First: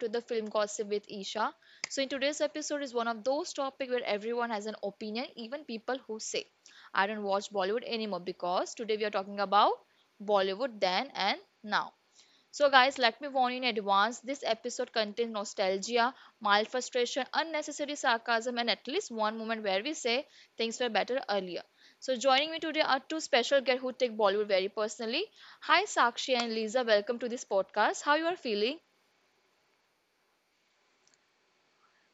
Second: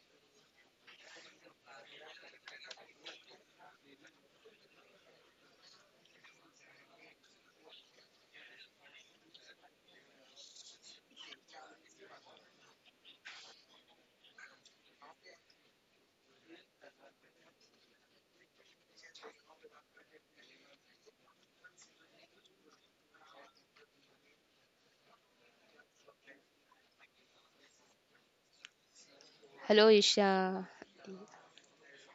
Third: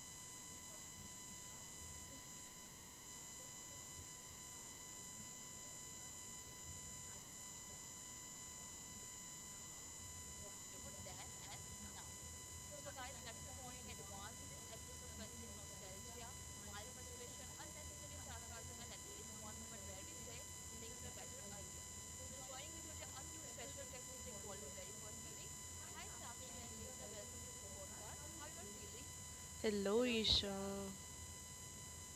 to the Film Gossip with Isha. So in today's episode is one of those topics where everyone has an opinion, even people who say, "I don't watch Bollywood anymore." Because today we are talking about Bollywood then and now. So, guys, let me warn you in advance this episode contains nostalgia, mild frustration, unnecessary sarcasm, and at least one moment where we say things were better earlier. So, joining me today are two special guests who take Bollywood very personally. Hi, Sakshi and Lisa, welcome to this podcast. How you are feeling? Hello, Hello, Isha. Isha.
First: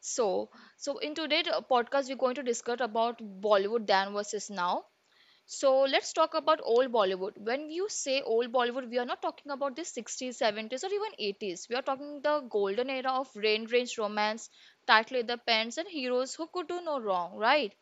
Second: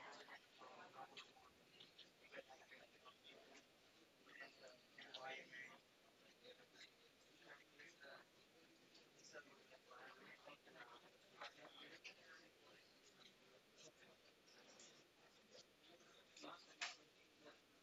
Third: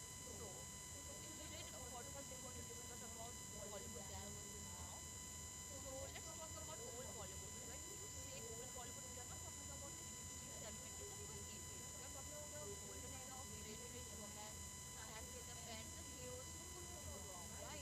So, so in today's podcast, we're going to discuss about Bollywood then versus now. So let's talk about old Bollywood. When you say old Bollywood, we are not talking about the 60s, 70s, or even 80s. We are talking the golden era of rain range romance, tight leather pants, and heroes who could do no wrong, right?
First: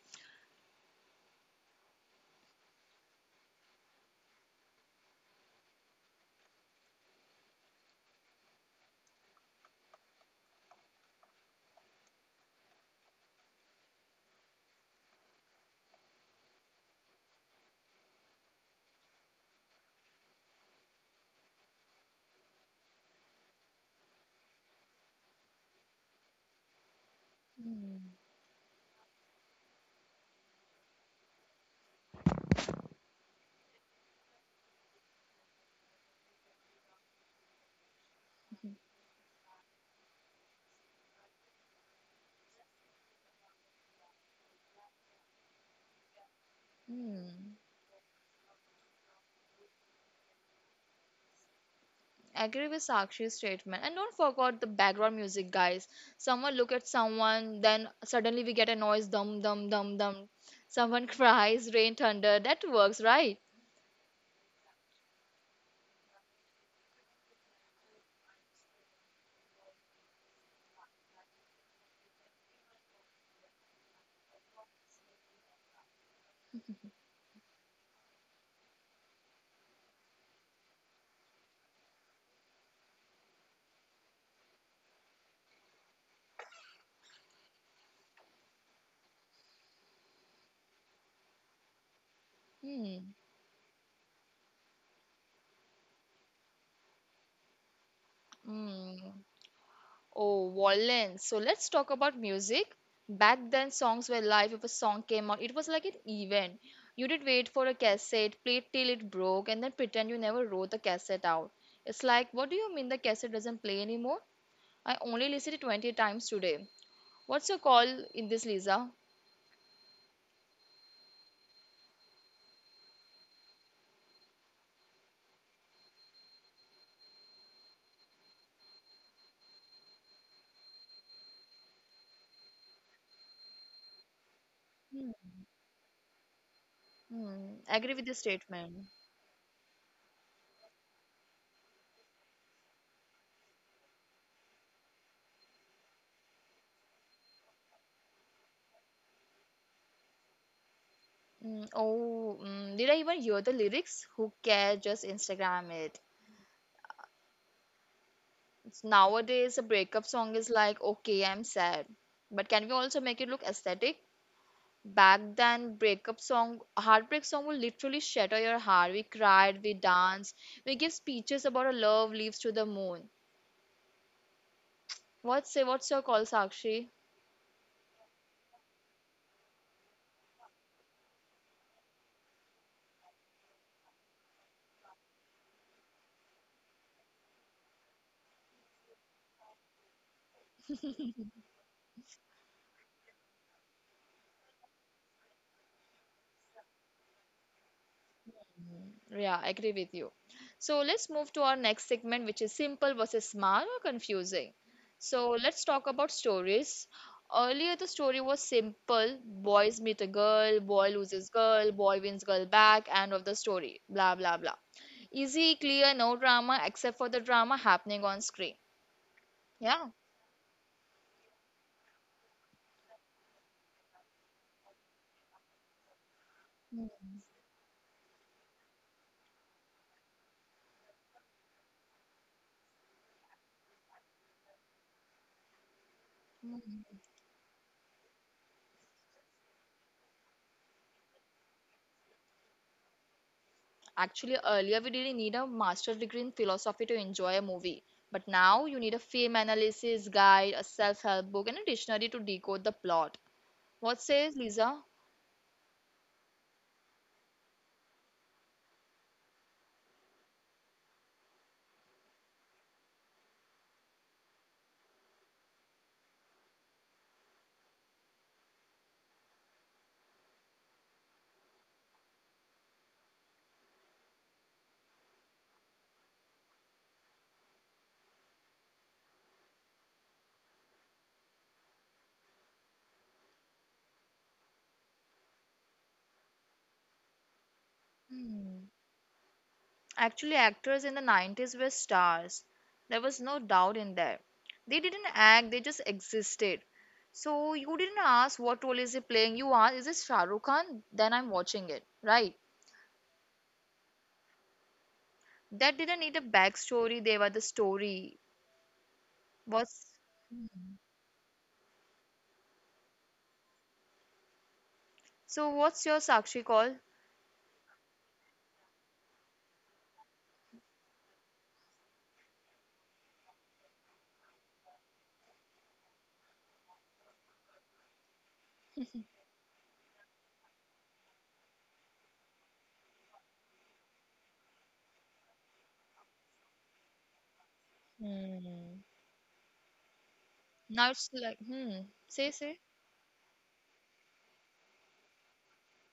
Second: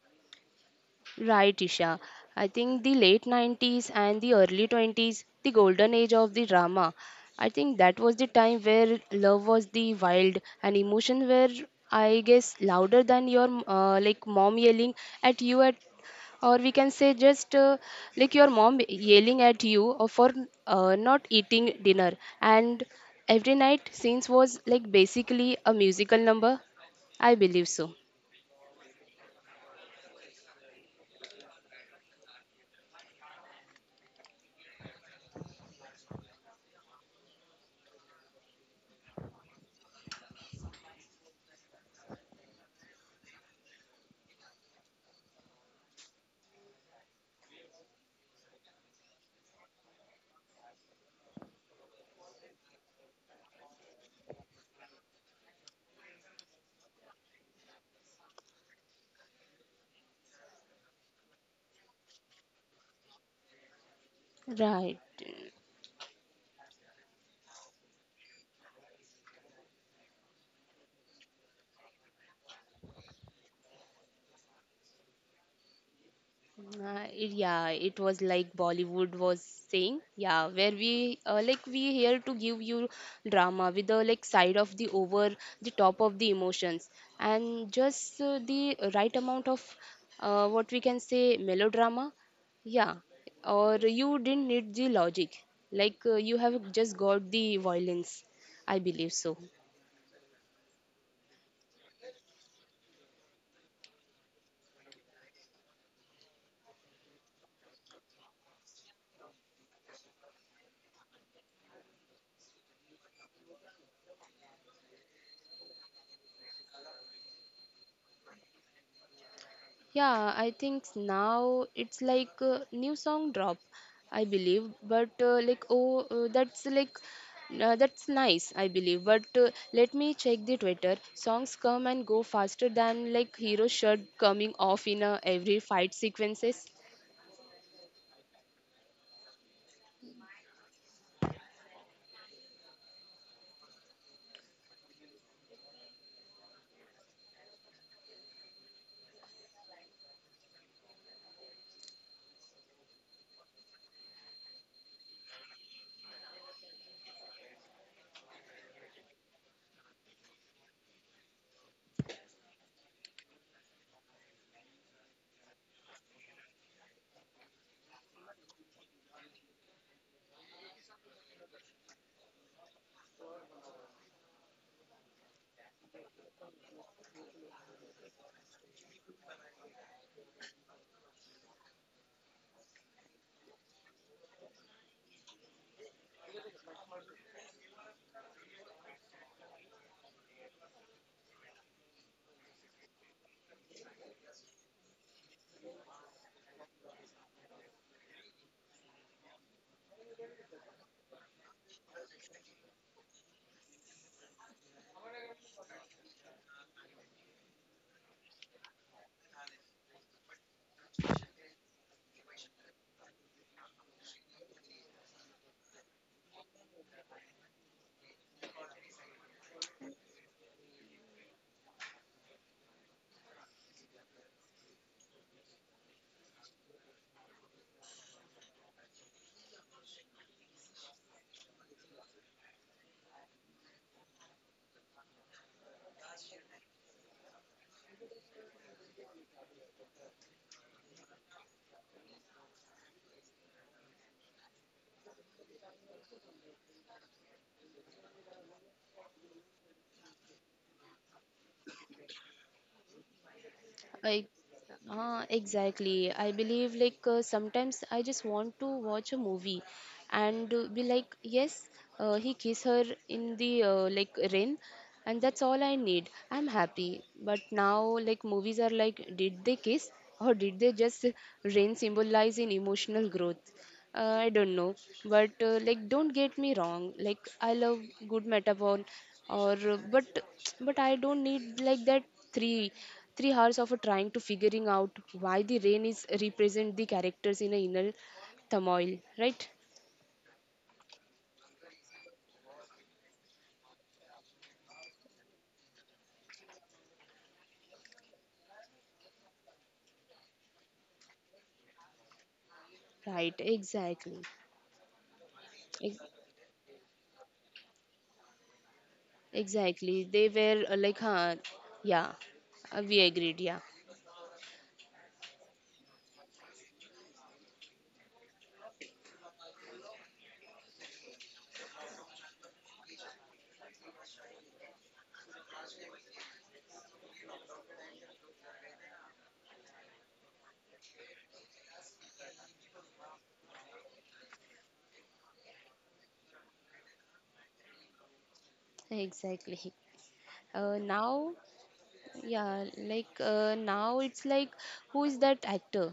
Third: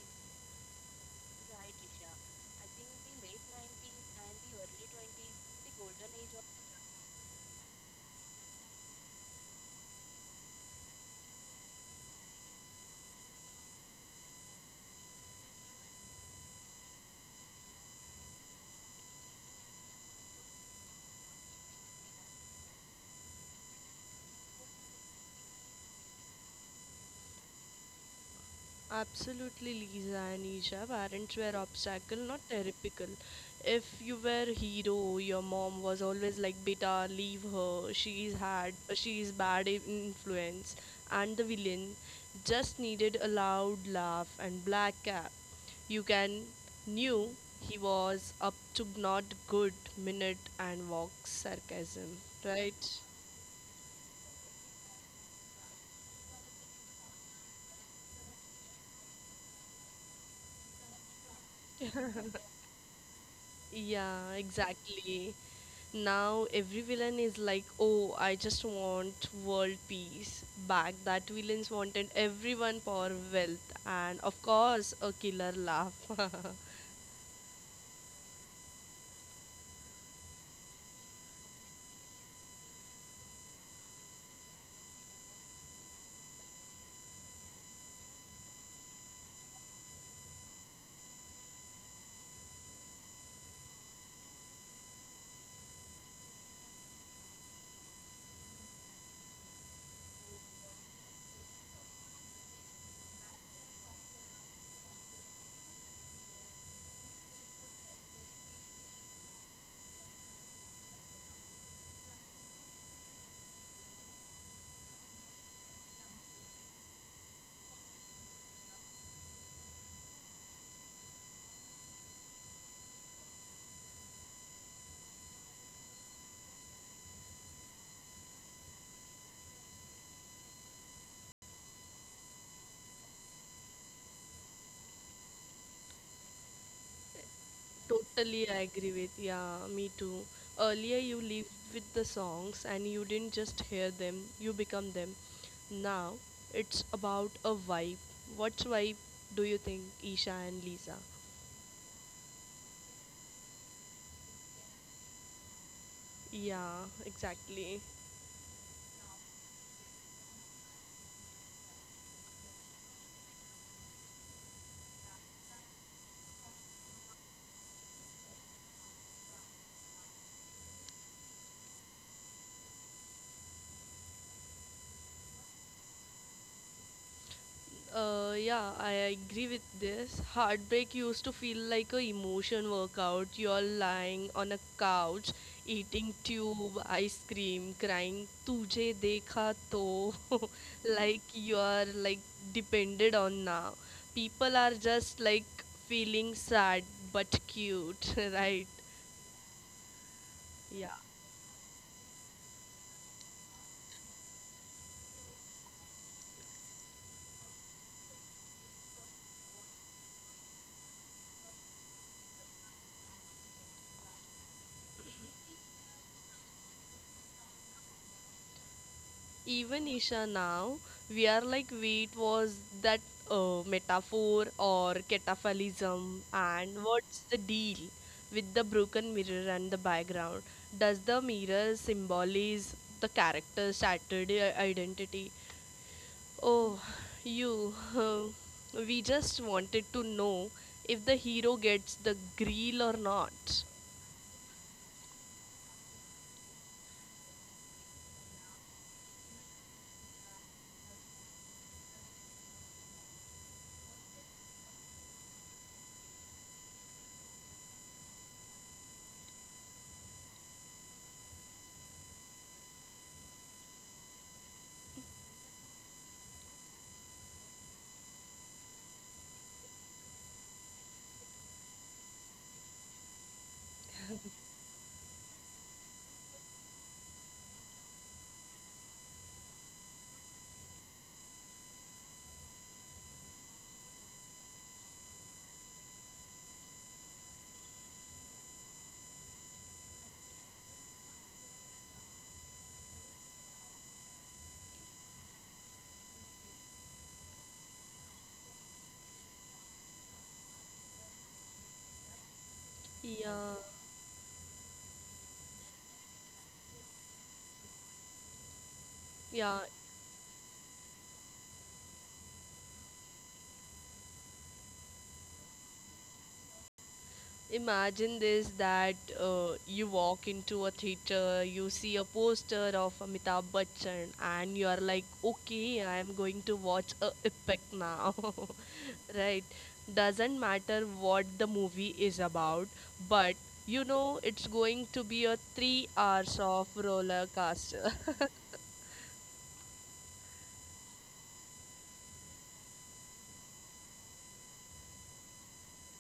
Right, Isha. I think the late 90s and the early 20s, the golden age of the drama. I think that was the time where love was the wild and emotion were, I guess, louder than your like mom yelling at you at, or we can say just like your mom yelling at you or for not eating dinner. And every night scenes was like basically a musical number. I believe so. Absolutely, Lisa and Isha. Parents were obstacle, not therapical. If you were hero, your mom was always like, "Beta, leave her. She is hard. She is bad influence." And the villain just needed a loud laugh and black cap. You can knew Hmm. he was up to not good minute and walk sarcasm, Agree with right? Sakshi's statement. And don't forget the background music, guys. Someone look at someone, then suddenly we get a noise, dum dum dum dum. Someone cries, rain thunder. That works, right? Yeah, Right. exactly. Now every villain is like, oh, I just want world peace. Back that villains wanted everyone for wealth and of course a killer laugh. Yeah, it was like Bollywood was saying, yeah, where we like we here to give you drama with the like side of the over the top of the emotions and just the right amount of what we can say melodrama, yeah, Hmm. or you didn't need the logic, like you have just got the violence, I Hmm. believe so. Oh, Wallen. So let's talk about music. Back then, songs were live. If a song came out, it was like an event. You did wait for a cassette, play it till it broke, and then pretend you never wrote the cassette out. It's like, what do you mean the cassette doesn't play anymore? I only listened it 20 times today. What's your call in this, Lisa? Yeah, I think now it's like new song drop, I believe. But like oh, that's like that's nice, I believe. But let me check the Twitter. Songs come and go faster than like hero shirt coming off in Hmm, every fight sequences. Agree with the Totally I agree statement. with yeah, me too. Earlier you lived with the songs and you didn't just hear them, you become them. Now it's about a vibe. What vibe do you think, Isha and Lisa? Oh, did I even hear the lyrics? Who cares? Just Instagram it. Yeah, exactly. Nowadays, a breakup song is like, okay, I'm sad. But can we also make it look aesthetic? Back then, breakup song, heartbreak song will literally shatter your heart. We cried, we danced, we give speeches about our love leaves to the moon. What say, what's your call, Sakshi? Yeah, I agree with this. Heartbreak used to feel like a emotion workout. You're lying on a couch, eating tube ice cream, crying "Tujhe dekha to," like you're like depended on now. People are just like feeling sad but cute, right? Yeah, I agree with you. So Yeah. let's move to our next segment, which is simple versus smart or confusing. So let's talk about stories. Earlier, the story was simple boys meet a girl, boy loses girl, boy wins girl back, end of the story, blah blah blah. Easy, clear, no drama except for the drama happening on screen. Even Yeah. Isha now, we are like wheat was that metaphor or cataphalism, and what's Hmm. the deal with the broken mirror and the background? Does the mirror symbolize the character's shattered identity? Oh, you, we just wanted to know if the hero gets the grill or not. Actually, earlier we didn't need a master's degree in philosophy to enjoy a movie. But now you need a film analysis guide, a self help book, and a dictionary to decode the plot. What I says Lisa? Exactly. I believe like sometimes I just want to watch a movie and be like, yes, he kiss her in the like rain, and that's all I need. I'm happy. But now, like, movies are like, did they kiss or did they just rain symbolize in emotional growth? I don't know. But, like, don't get me wrong. Like, I love good metaphor, or but I don't need like that three three hours of trying to figuring out why the rain is represent the characters in a inner Hmm. turmoil, right? Actually, actors in the 90s were stars. There was no doubt in that. They didn't act, they just existed. So you didn't ask what role is he playing. You asked, is this Shah Rukh Khan? Then I'm watching it, right? Right, Yeah, exactly. That didn't need a backstory. They were the story. yeah, What's Exactly. They were like, huh, yeah, we agreed, yeah. so? What's your Sakshi call? imagine this that you walk into a theater, you see a poster of Amitabh Bachchan, and you are like, okay, I am going to watch a epic now, right? Doesn't matter what the movie is about, but you know it's going to be a 3 hours of roller coaster. Hmm. Exactly. Now it's Now, like, say, say. yeah, like now it's like who is that actor?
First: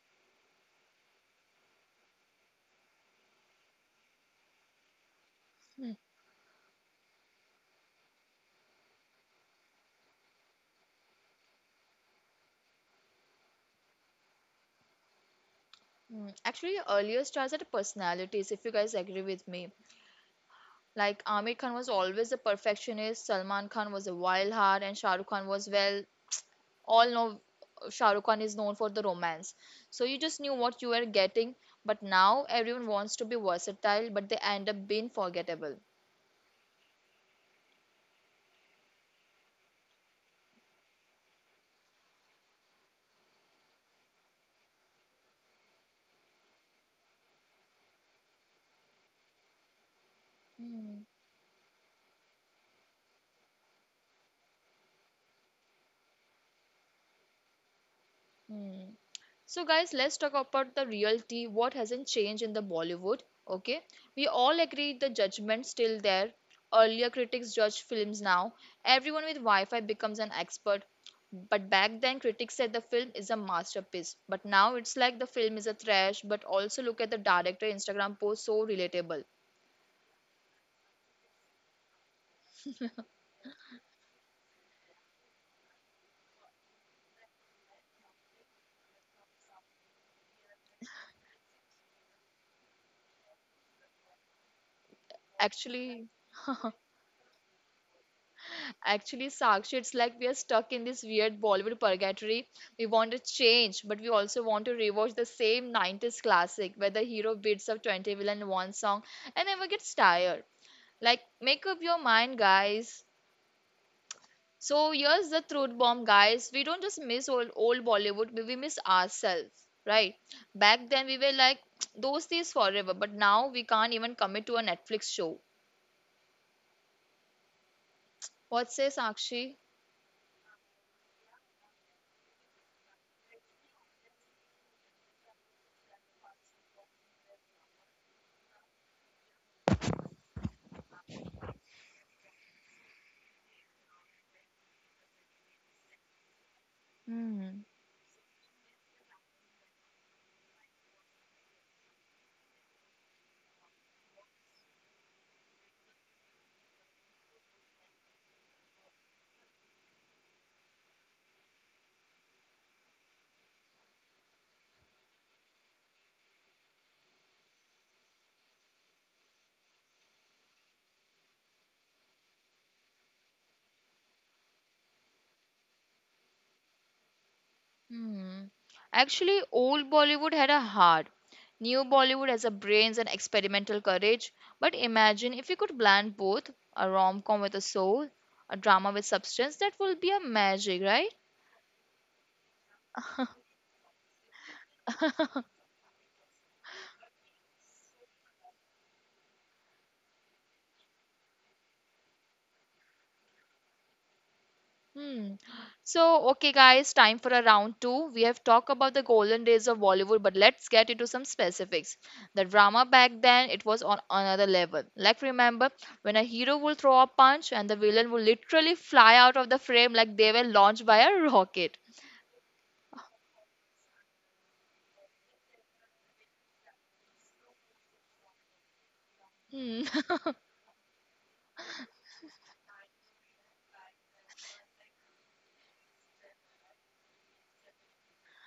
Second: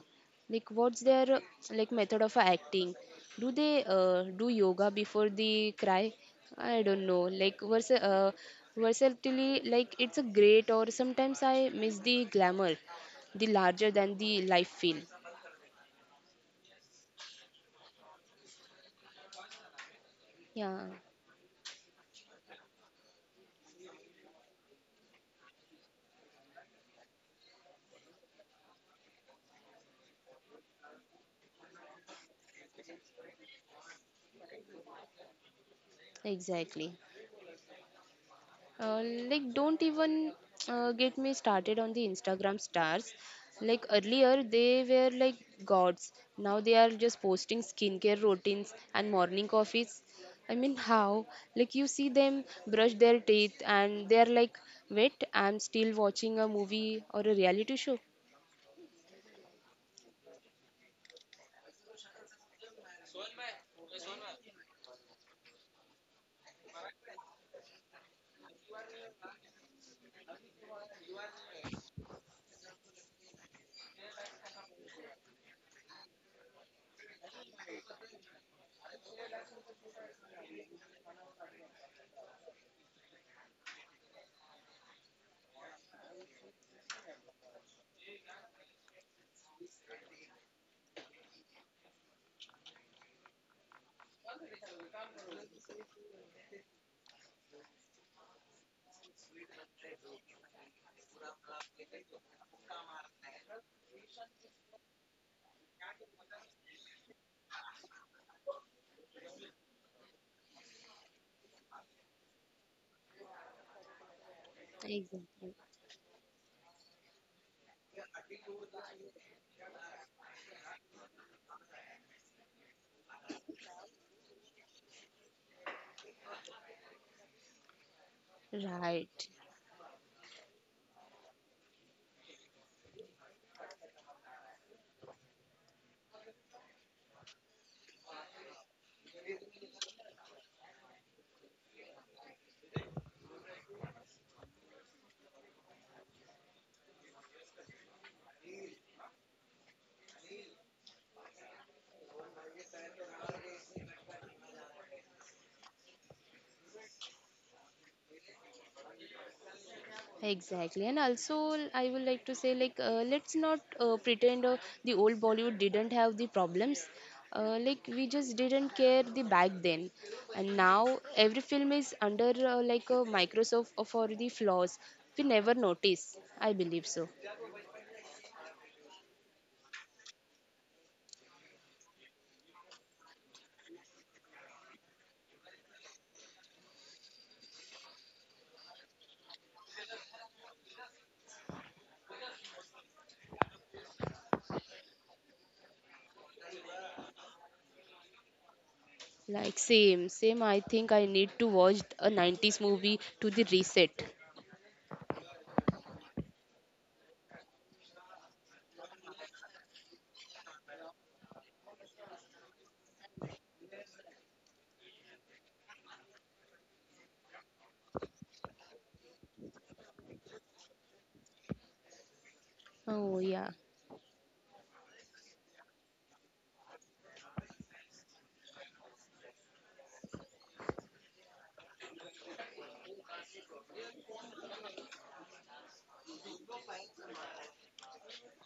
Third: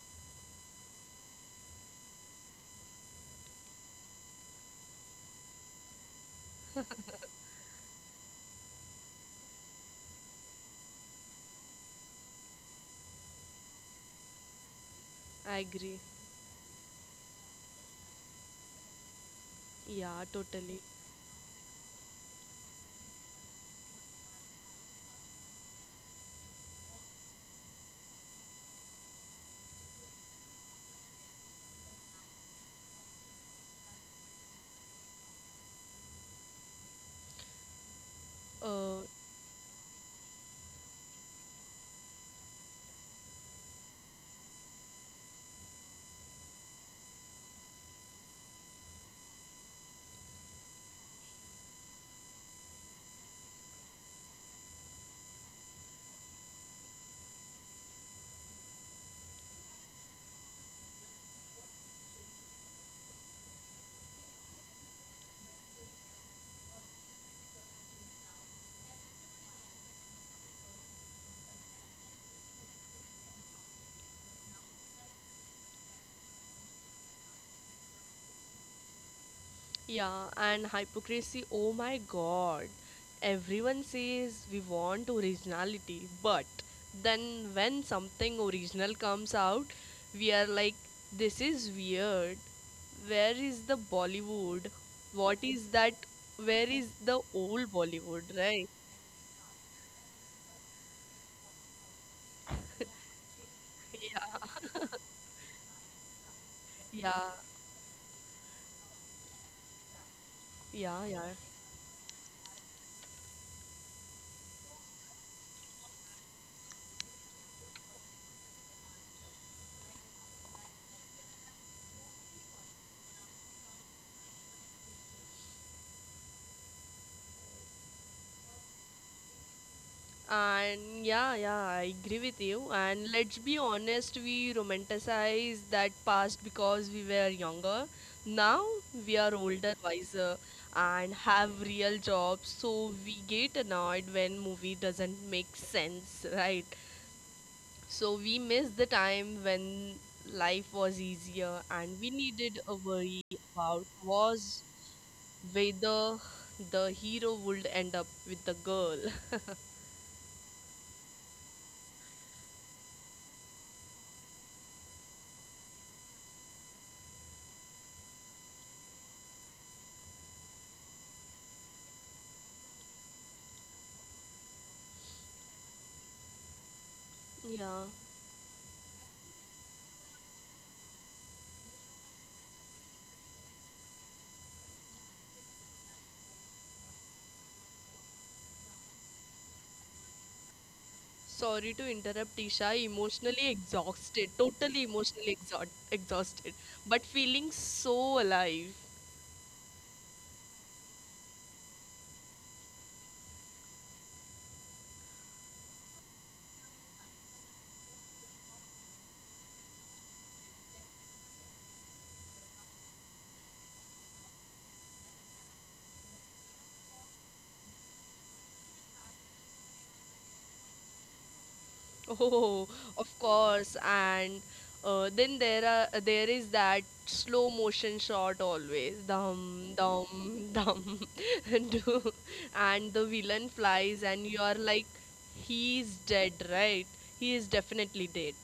Like what's their like method of acting? Do they do yoga before the Hmm. cry? I don't know. Like versatility, like it's a great or sometimes I miss the glamour, the larger than the life feel. I agree. Hmm. Actually, earlier stars had personalities, if you guys agree with me. Yeah, totally. Yeah, Like, Amir Khan was always a perfectionist, Salman Khan was a wild heart, and Shah Rukh Khan was, well, all know Shah Rukh Khan is known for the romance. So you just knew what you were getting, but now everyone wants to be versatile, but they end up being forgettable. exactly. Uh, Uh, like, don't even get me started on the Instagram stars. Like, earlier they were like gods. Now they are just posting skincare routines and morning coffees. I mean, Hmm. how? Like, you see them brush their teeth and they're like, wait, I'm still watching a movie or a reality show. Hmm. So, guys, let's talk about the reality. What hasn't changed in the Bollywood? Okay, we all agree the judgment still there. Earlier critics judge films now. Everyone with Wi-Fi becomes an expert. But back then, critics said the film is a masterpiece. But now it's like the film is a trash. But also look at the director Instagram post, so relatable. Yeah, and hypocrisy, oh my god. Everyone says we want originality, but then when something original comes out, we are like, this is weird. Where is the Bollywood? What is that? Actually, Where is the old Bollywood, right? Actually, Sakshi, it's like we are stuck in this weird Bollywood purgatory. We want to change, but we also want to Yeah, rewatch the same 90s classic where the hero yeah, beats up 20 villain in one song and never gets tired. yeah, Like, yeah. make up your mind, guys. So, here's the Exactly. truth bomb, guys. We don't just miss old, old Bollywood, but we miss ourselves, right? Back then, we were like, those days forever, but now we can't even commit to a Netflix show. What says Right. Sakshi? And yeah, yeah, I agree with you. And let's be honest, we romanticize that past because we were younger. Now we are older, wiser, and have real jobs. So we get annoyed when movie doesn't make sense, right? Hmm. So we miss the time when life was easier and we needed a worry about was whether the hero would end up with the girl. Exactly, and also I would like to say like let's not pretend the old Bollywood didn't have the problems. Like we just didn't care the back then, and now every film is under like a microscope for the flaws we never notice. I believe so. yeah. Hmm. Actually, old Bollywood had a heart. New Bollywood has a brains and experimental courage. But imagine if you could blend both a rom com with a soul, a drama with substance, that will be a magic, right? Sorry to interrupt, Isha. Emotionally exhausted, totally emotionally exhausted, but feeling so alive. Like same, same. I think I need to watch a 90s movie to the reset. Hmm. So, okay, guys, time for a round two. We have talked about the golden days of Bollywood, but let's get into some specifics. The drama back then, it was on another level. Like, remember when a hero would throw a punch and the villain would literally fly out of the frame like they were launched by a rocket. Oh, of Oh yeah. course. And then there is that slow motion shot always, dum Hmm. dum dum, and do- and the villain flies, and you are like, he's dead, right? He is definitely dead,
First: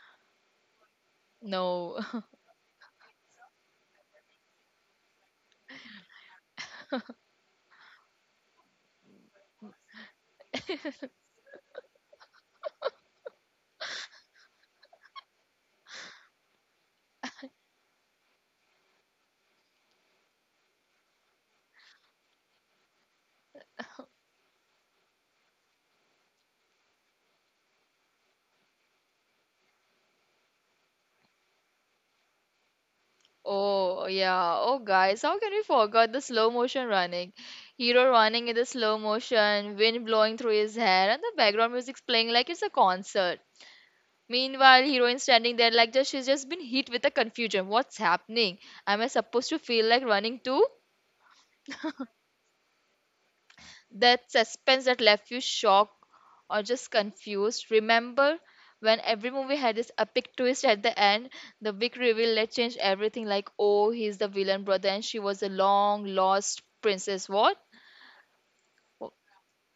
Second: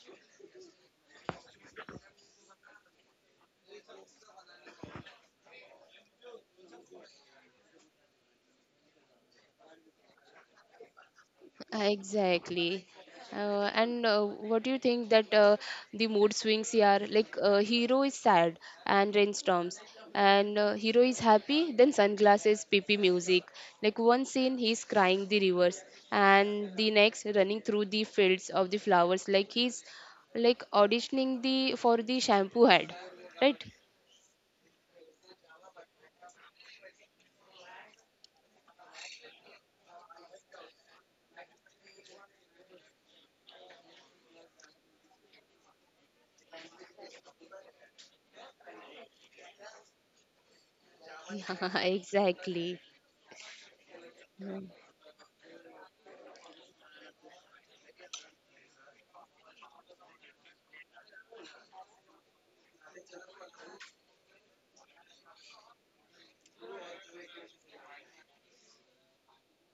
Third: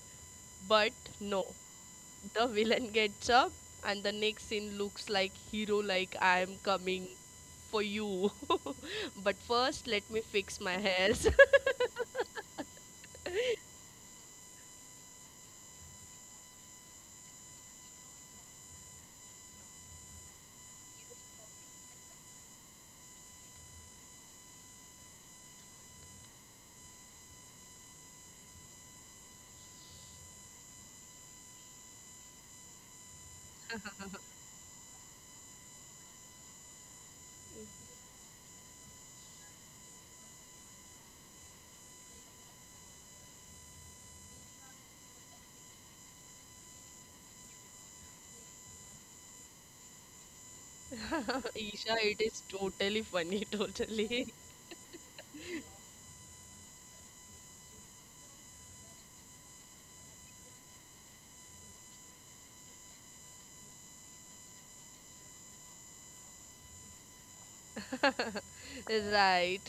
but no. No. The villain gets up and the next scene looks like hero like I am coming for you, but first let me fix my hairs. Exactly. And what do you think that the mood swings here? Like, hero is sad and rainstorms, and hero is happy, then sunglasses, PP music. Like, one scene he's crying the rivers, and the next running through the fields of the flowers, like he's like auditioning the for the shampoo ad, right? Oh, yeah. Oh, guys, how can we forget the slow motion running? Hero running in the slow motion, wind blowing through his hair, and the background music's playing like it's a concert. Meanwhile, heroine standing there like just she's just been hit with a confusion. What's happening? Am I supposed to feel like running too? Yeah, Isha, it is exactly. totally funny, totally. That Hmm. suspense that left you shocked or just confused. Remember when every movie had this epic twist at the end, the big reveal that changed everything. Like, oh, he's the villain brother, and she was a long lost princess. What? Oh, Right.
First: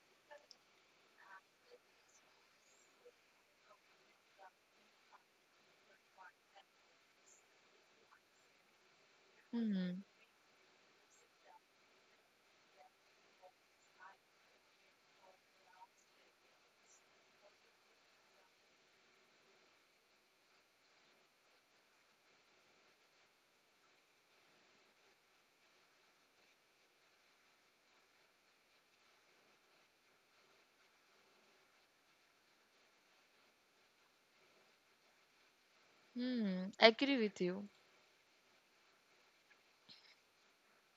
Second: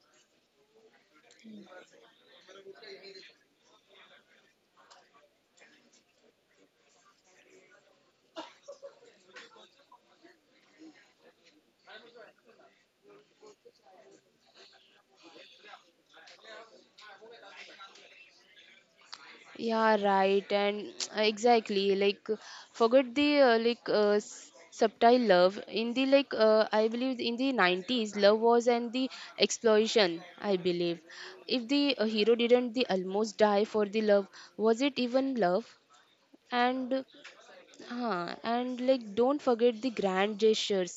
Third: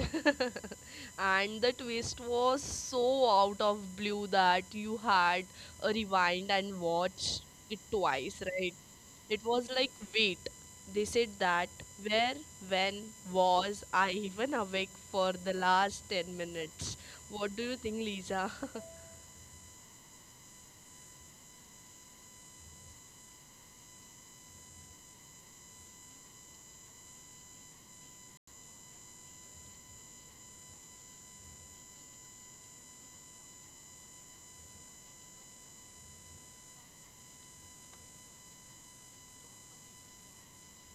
And the twist was so out of blue that you had a rewind and watch it twice, right? It was like, Hmm. wait, they said that. Where, when, was I even awake for the last 10 minutes? What do you think, Lisa? Yeah, right, and exactly like forget the like subtle love in the like I believe in the 90s love was and the explosion I believe if the hero didn't the almost die for the love was it even love Hmm. and Agree with you. huh, and like don't forget the grand gestures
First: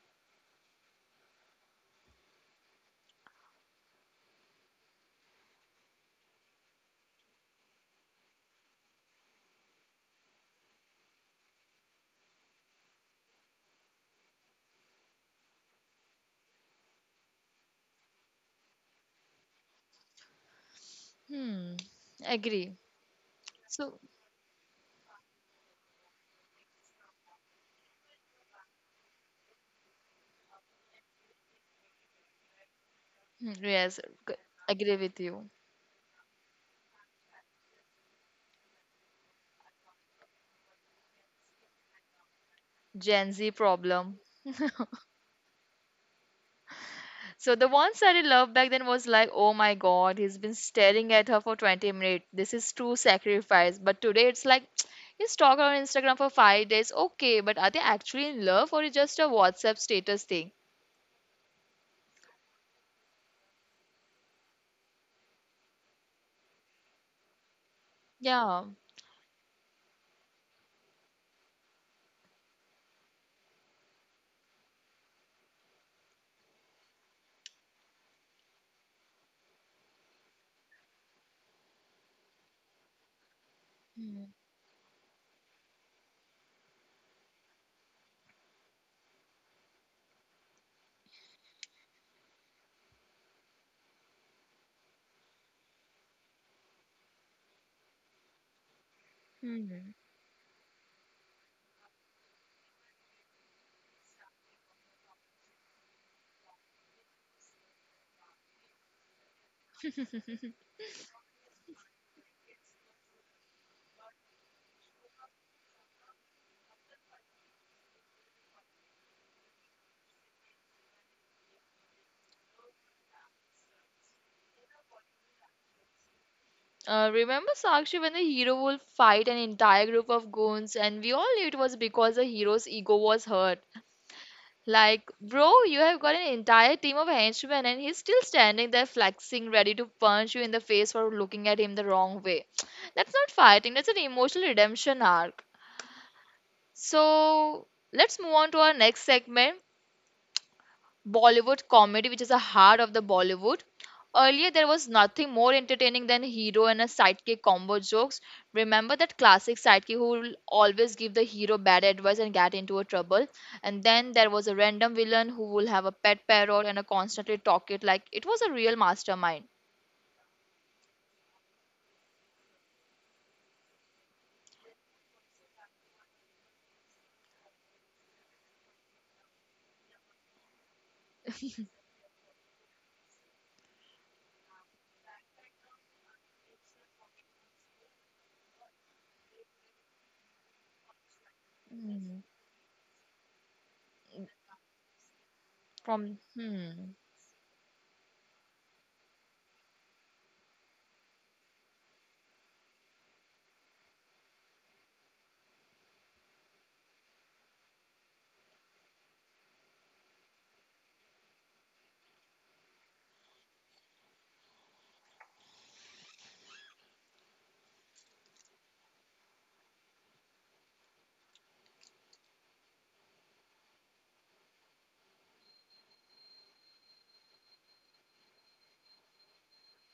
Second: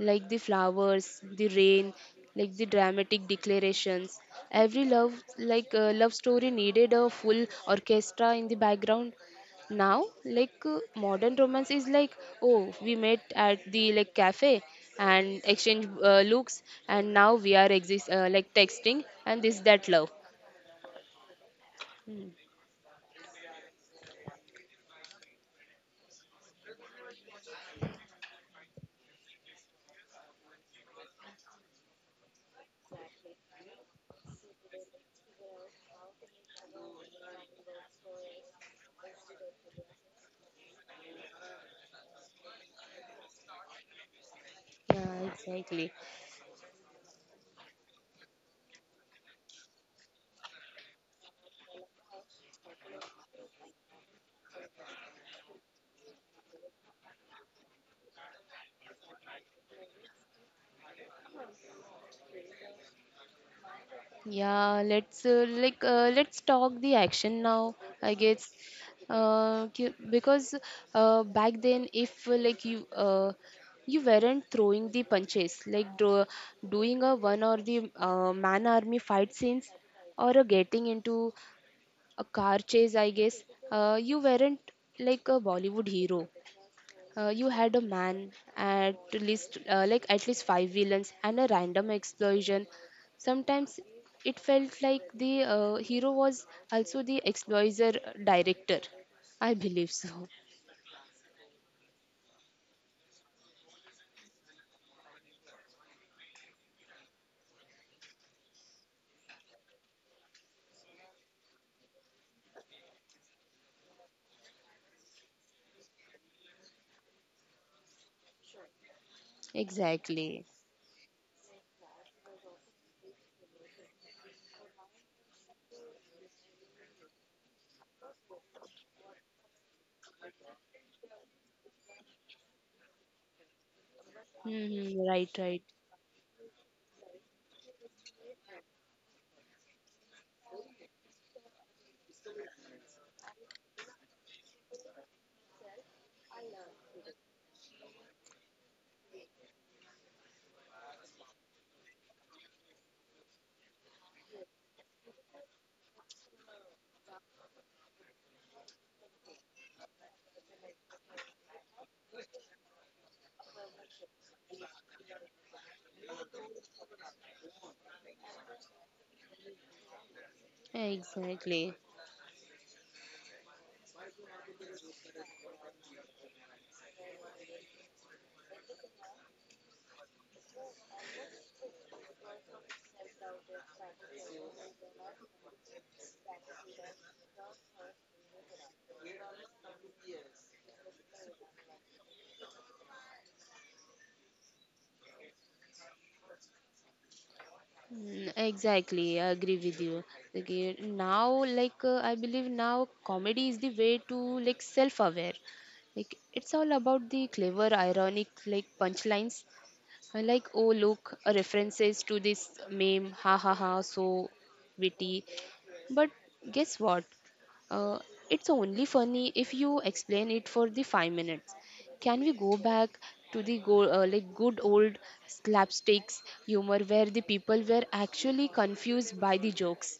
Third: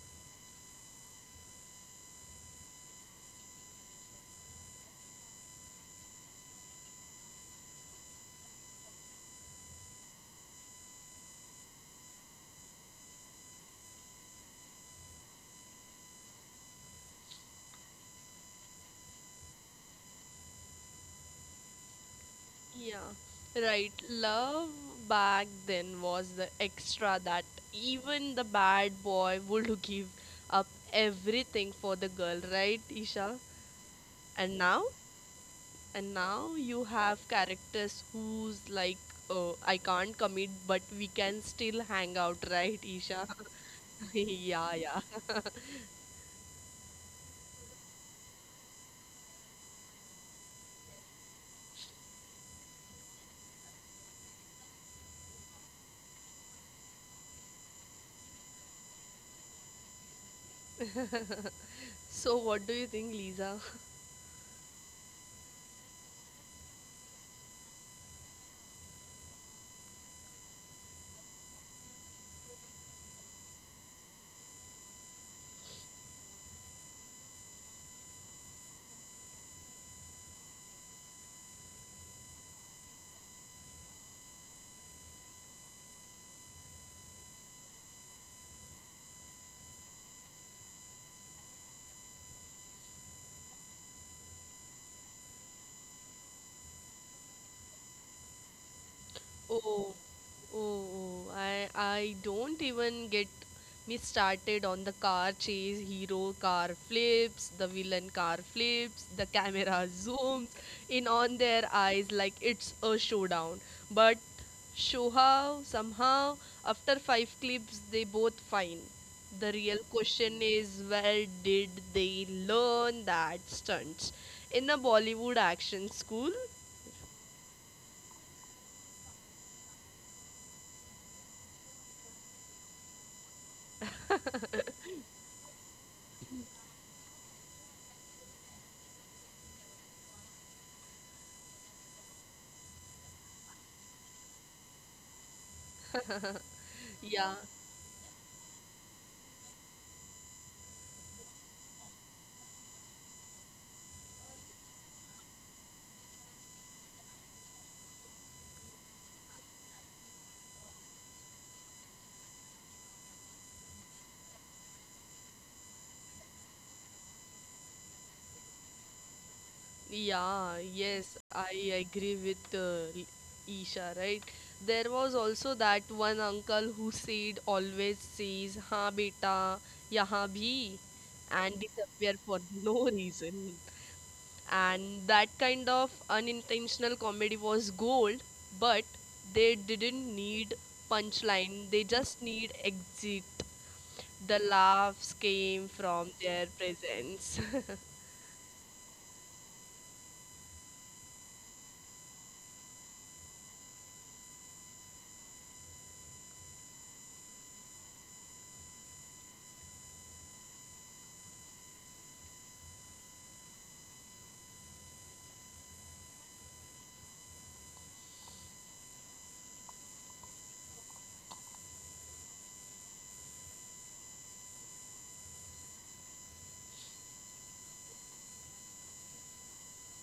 like the flowers, the rain, like the dramatic declarations. Every love like love story needed a full orchestra in the background. Now, like modern romance is like, oh, we met at the like cafe and exchange looks, and now we are exist like texting, and this that love. Hmm. Hmm. Agree. Yeah, right. So Love back then was the extra that even the bad boy would give up everything for the girl, right, Isha? Yes, g- And now, agree with you. and now you have characters who's like, oh, I can't commit, but we can still hang out, right, Isha? Gen Z problem. yeah, yeah. Yeah, exactly. So the one sided love back then was like, oh my god, he's been staring at her for 20 minutes. This is true sacrifice. But today it's like, you stalk her on Instagram for 5 days. Okay, but are they actually in love or is just a WhatsApp status thing? So, what do you think, Lisa? Yeah, let's talk the action now, I guess. Yeah. Because back then, if like you weren't throwing the punches, like doing a one or the man army fight scenes, or getting into a car chase, I guess. You Hmm. weren't like a Bollywood hero. You had a man at least like at least five villains and a random explosion. Sometimes it felt like the hero was also the exploiter director. I Oh, believe Hmm. so. oh, oh. I don't even get me started on the car chase, hero car flips, the villain car flips, the camera zooms in on their eyes like it's a showdown. But somehow, after five clips, they both fine. The real question Exactly. is where did they learn that stunts? In a Bollywood action school? Remember Sakshi when the hero will fight an entire group of goons, and we all knew it was because the hero's ego was hurt. Hmm. Like, Right, bro, right. you have got an entire team of henchmen and he's still standing there flexing, ready to punch you in the face for looking at him the wrong way. That's not fighting, that's an emotional redemption arc. Yeah. So, let's move on to our next segment Bollywood comedy, which is the heart of the Bollywood. Earlier, there was nothing more entertaining than hero and a sidekick combo jokes. Remember that classic sidekick who will always give the hero bad advice and get into a trouble? And then there was a random villain who will have a pet parrot and a constantly talk it like it was a real mastermind. Yeah, yes, I Exactly. agree with Isha, right? There was also that one uncle who said always says, "Ha beta, yaha bhi," and disappear for no reason. And that kind of unintentional comedy was gold, but they didn't need punchline. They just Hmm. need exit. The laughs came from From, their hmm, presence. Mm, exactly, I agree with you. Okay, now, like, I believe now comedy is the way to like self-aware. Like, it's all about the clever, ironic, like punchlines I like, oh, look, references to this meme, ha ha ha, so witty. But guess what? Uh, it's only funny if you explain it for the 5 minutes. Can we go back to the like good old slapsticks humor where the people were actually confused by the jokes?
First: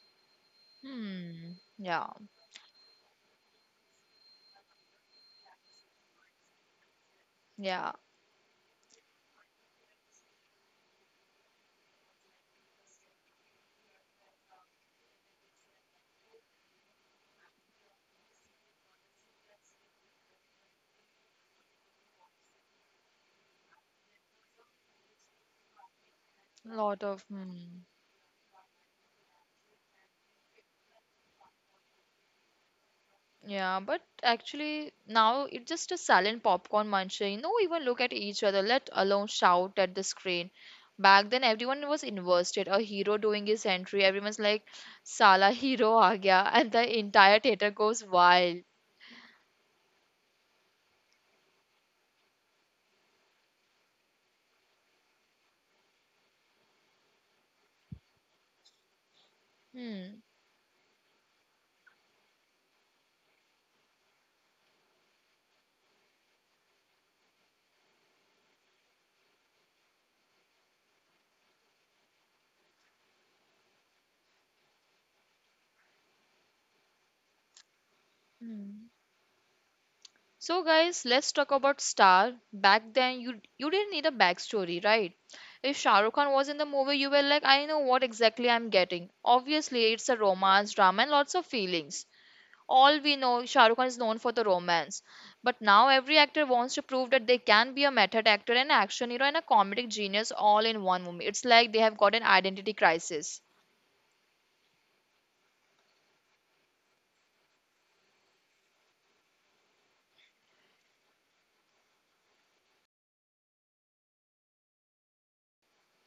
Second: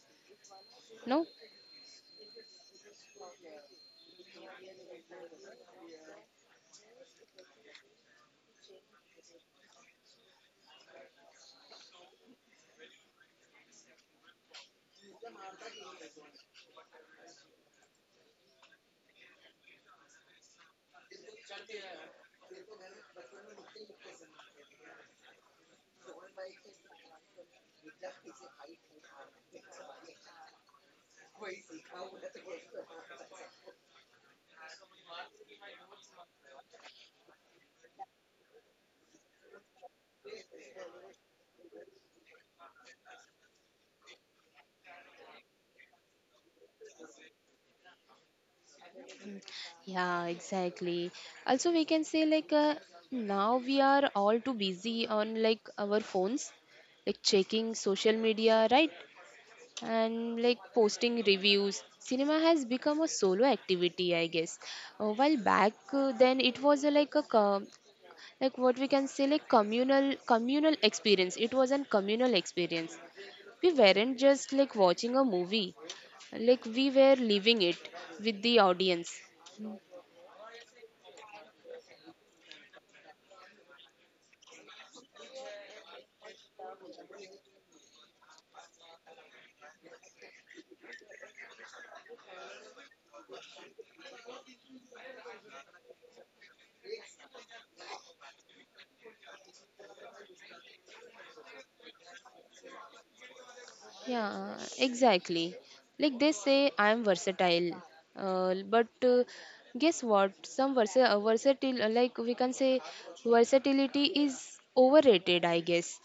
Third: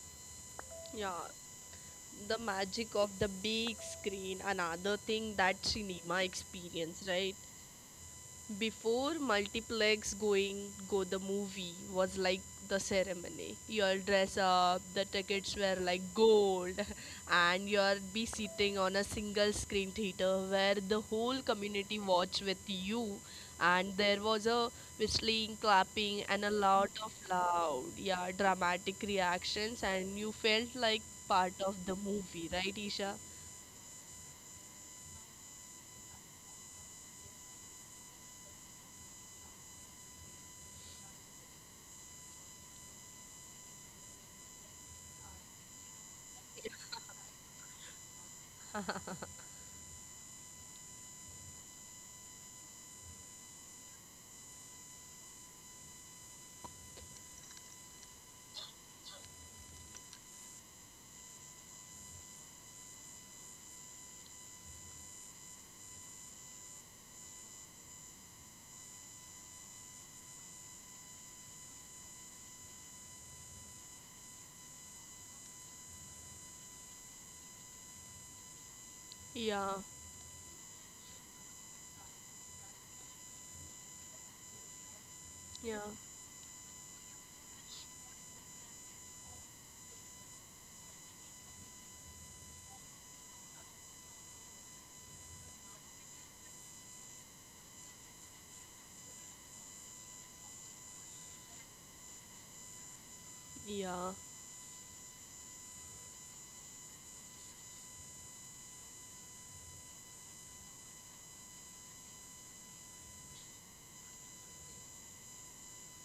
Yeah. No? hmm, yeah, The magic of the big screen, another thing that cinema experience, right? yeah, Before multiplex going go the movie was like the ceremony, you'll dress up, the tickets were like gold, and you'll be sitting on a single screen theater where the whole community watch with you, and there was a whistling, clapping, and a lot lot of of, hmm. loud yeah dramatic reactions, and you felt like part of the movie, right, Isha? Yeah, but actually now it's just a silent popcorn munching. No even look at each other, let alone shout at the screen. Back then everyone was invested, a hero doing his entry. Everyone's like, Sala hero aa gaya, and the entire theater goes wild. Yeah, exactly. Also, we can say like now we are all too busy on like our phones, like checking social media, right? Hmm. And like posting reviews. Cinema has become a solo activity, I guess. While back then it was a, like a like what we can say like communal experience. It was an communal experience. We weren't just like watching a movie like we were living it with the Hmm. audience. Yeah, So guys, let's talk about Star. Back then you didn't need a backstory, right? If yeah, Shah Rukh Khan was in the movie, you were like, I know what exactly I'm getting. Obviously, it's a romance, drama, and lots of feelings. All we know Shah Rukh Khan is known for the romance, but now every actor wants to prove that they can be a method actor, an action hero, and a comedic genius all in one movie. It's like they have got an identity crisis. yeah. Yeah, exactly. Like they say, I'm versatile. But guess what? Some versa versatile, like we can say, versatility is overrated, I guess.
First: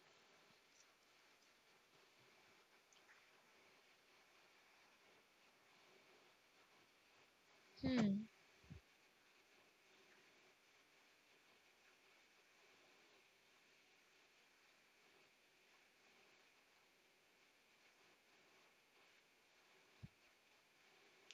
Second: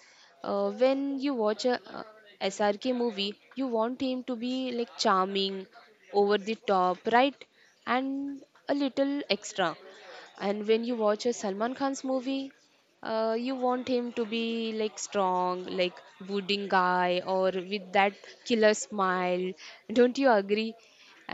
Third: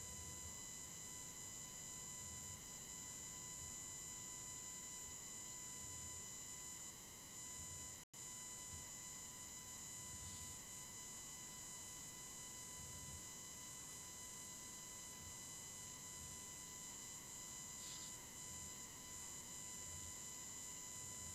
When you watch a SRK movie, you want him to be like charming, over the top, right? hmm. And a little extra. And when you watch a Salman Khan's movie, you want him to be like strong like brooding guy or with that killer smile, don't you agree?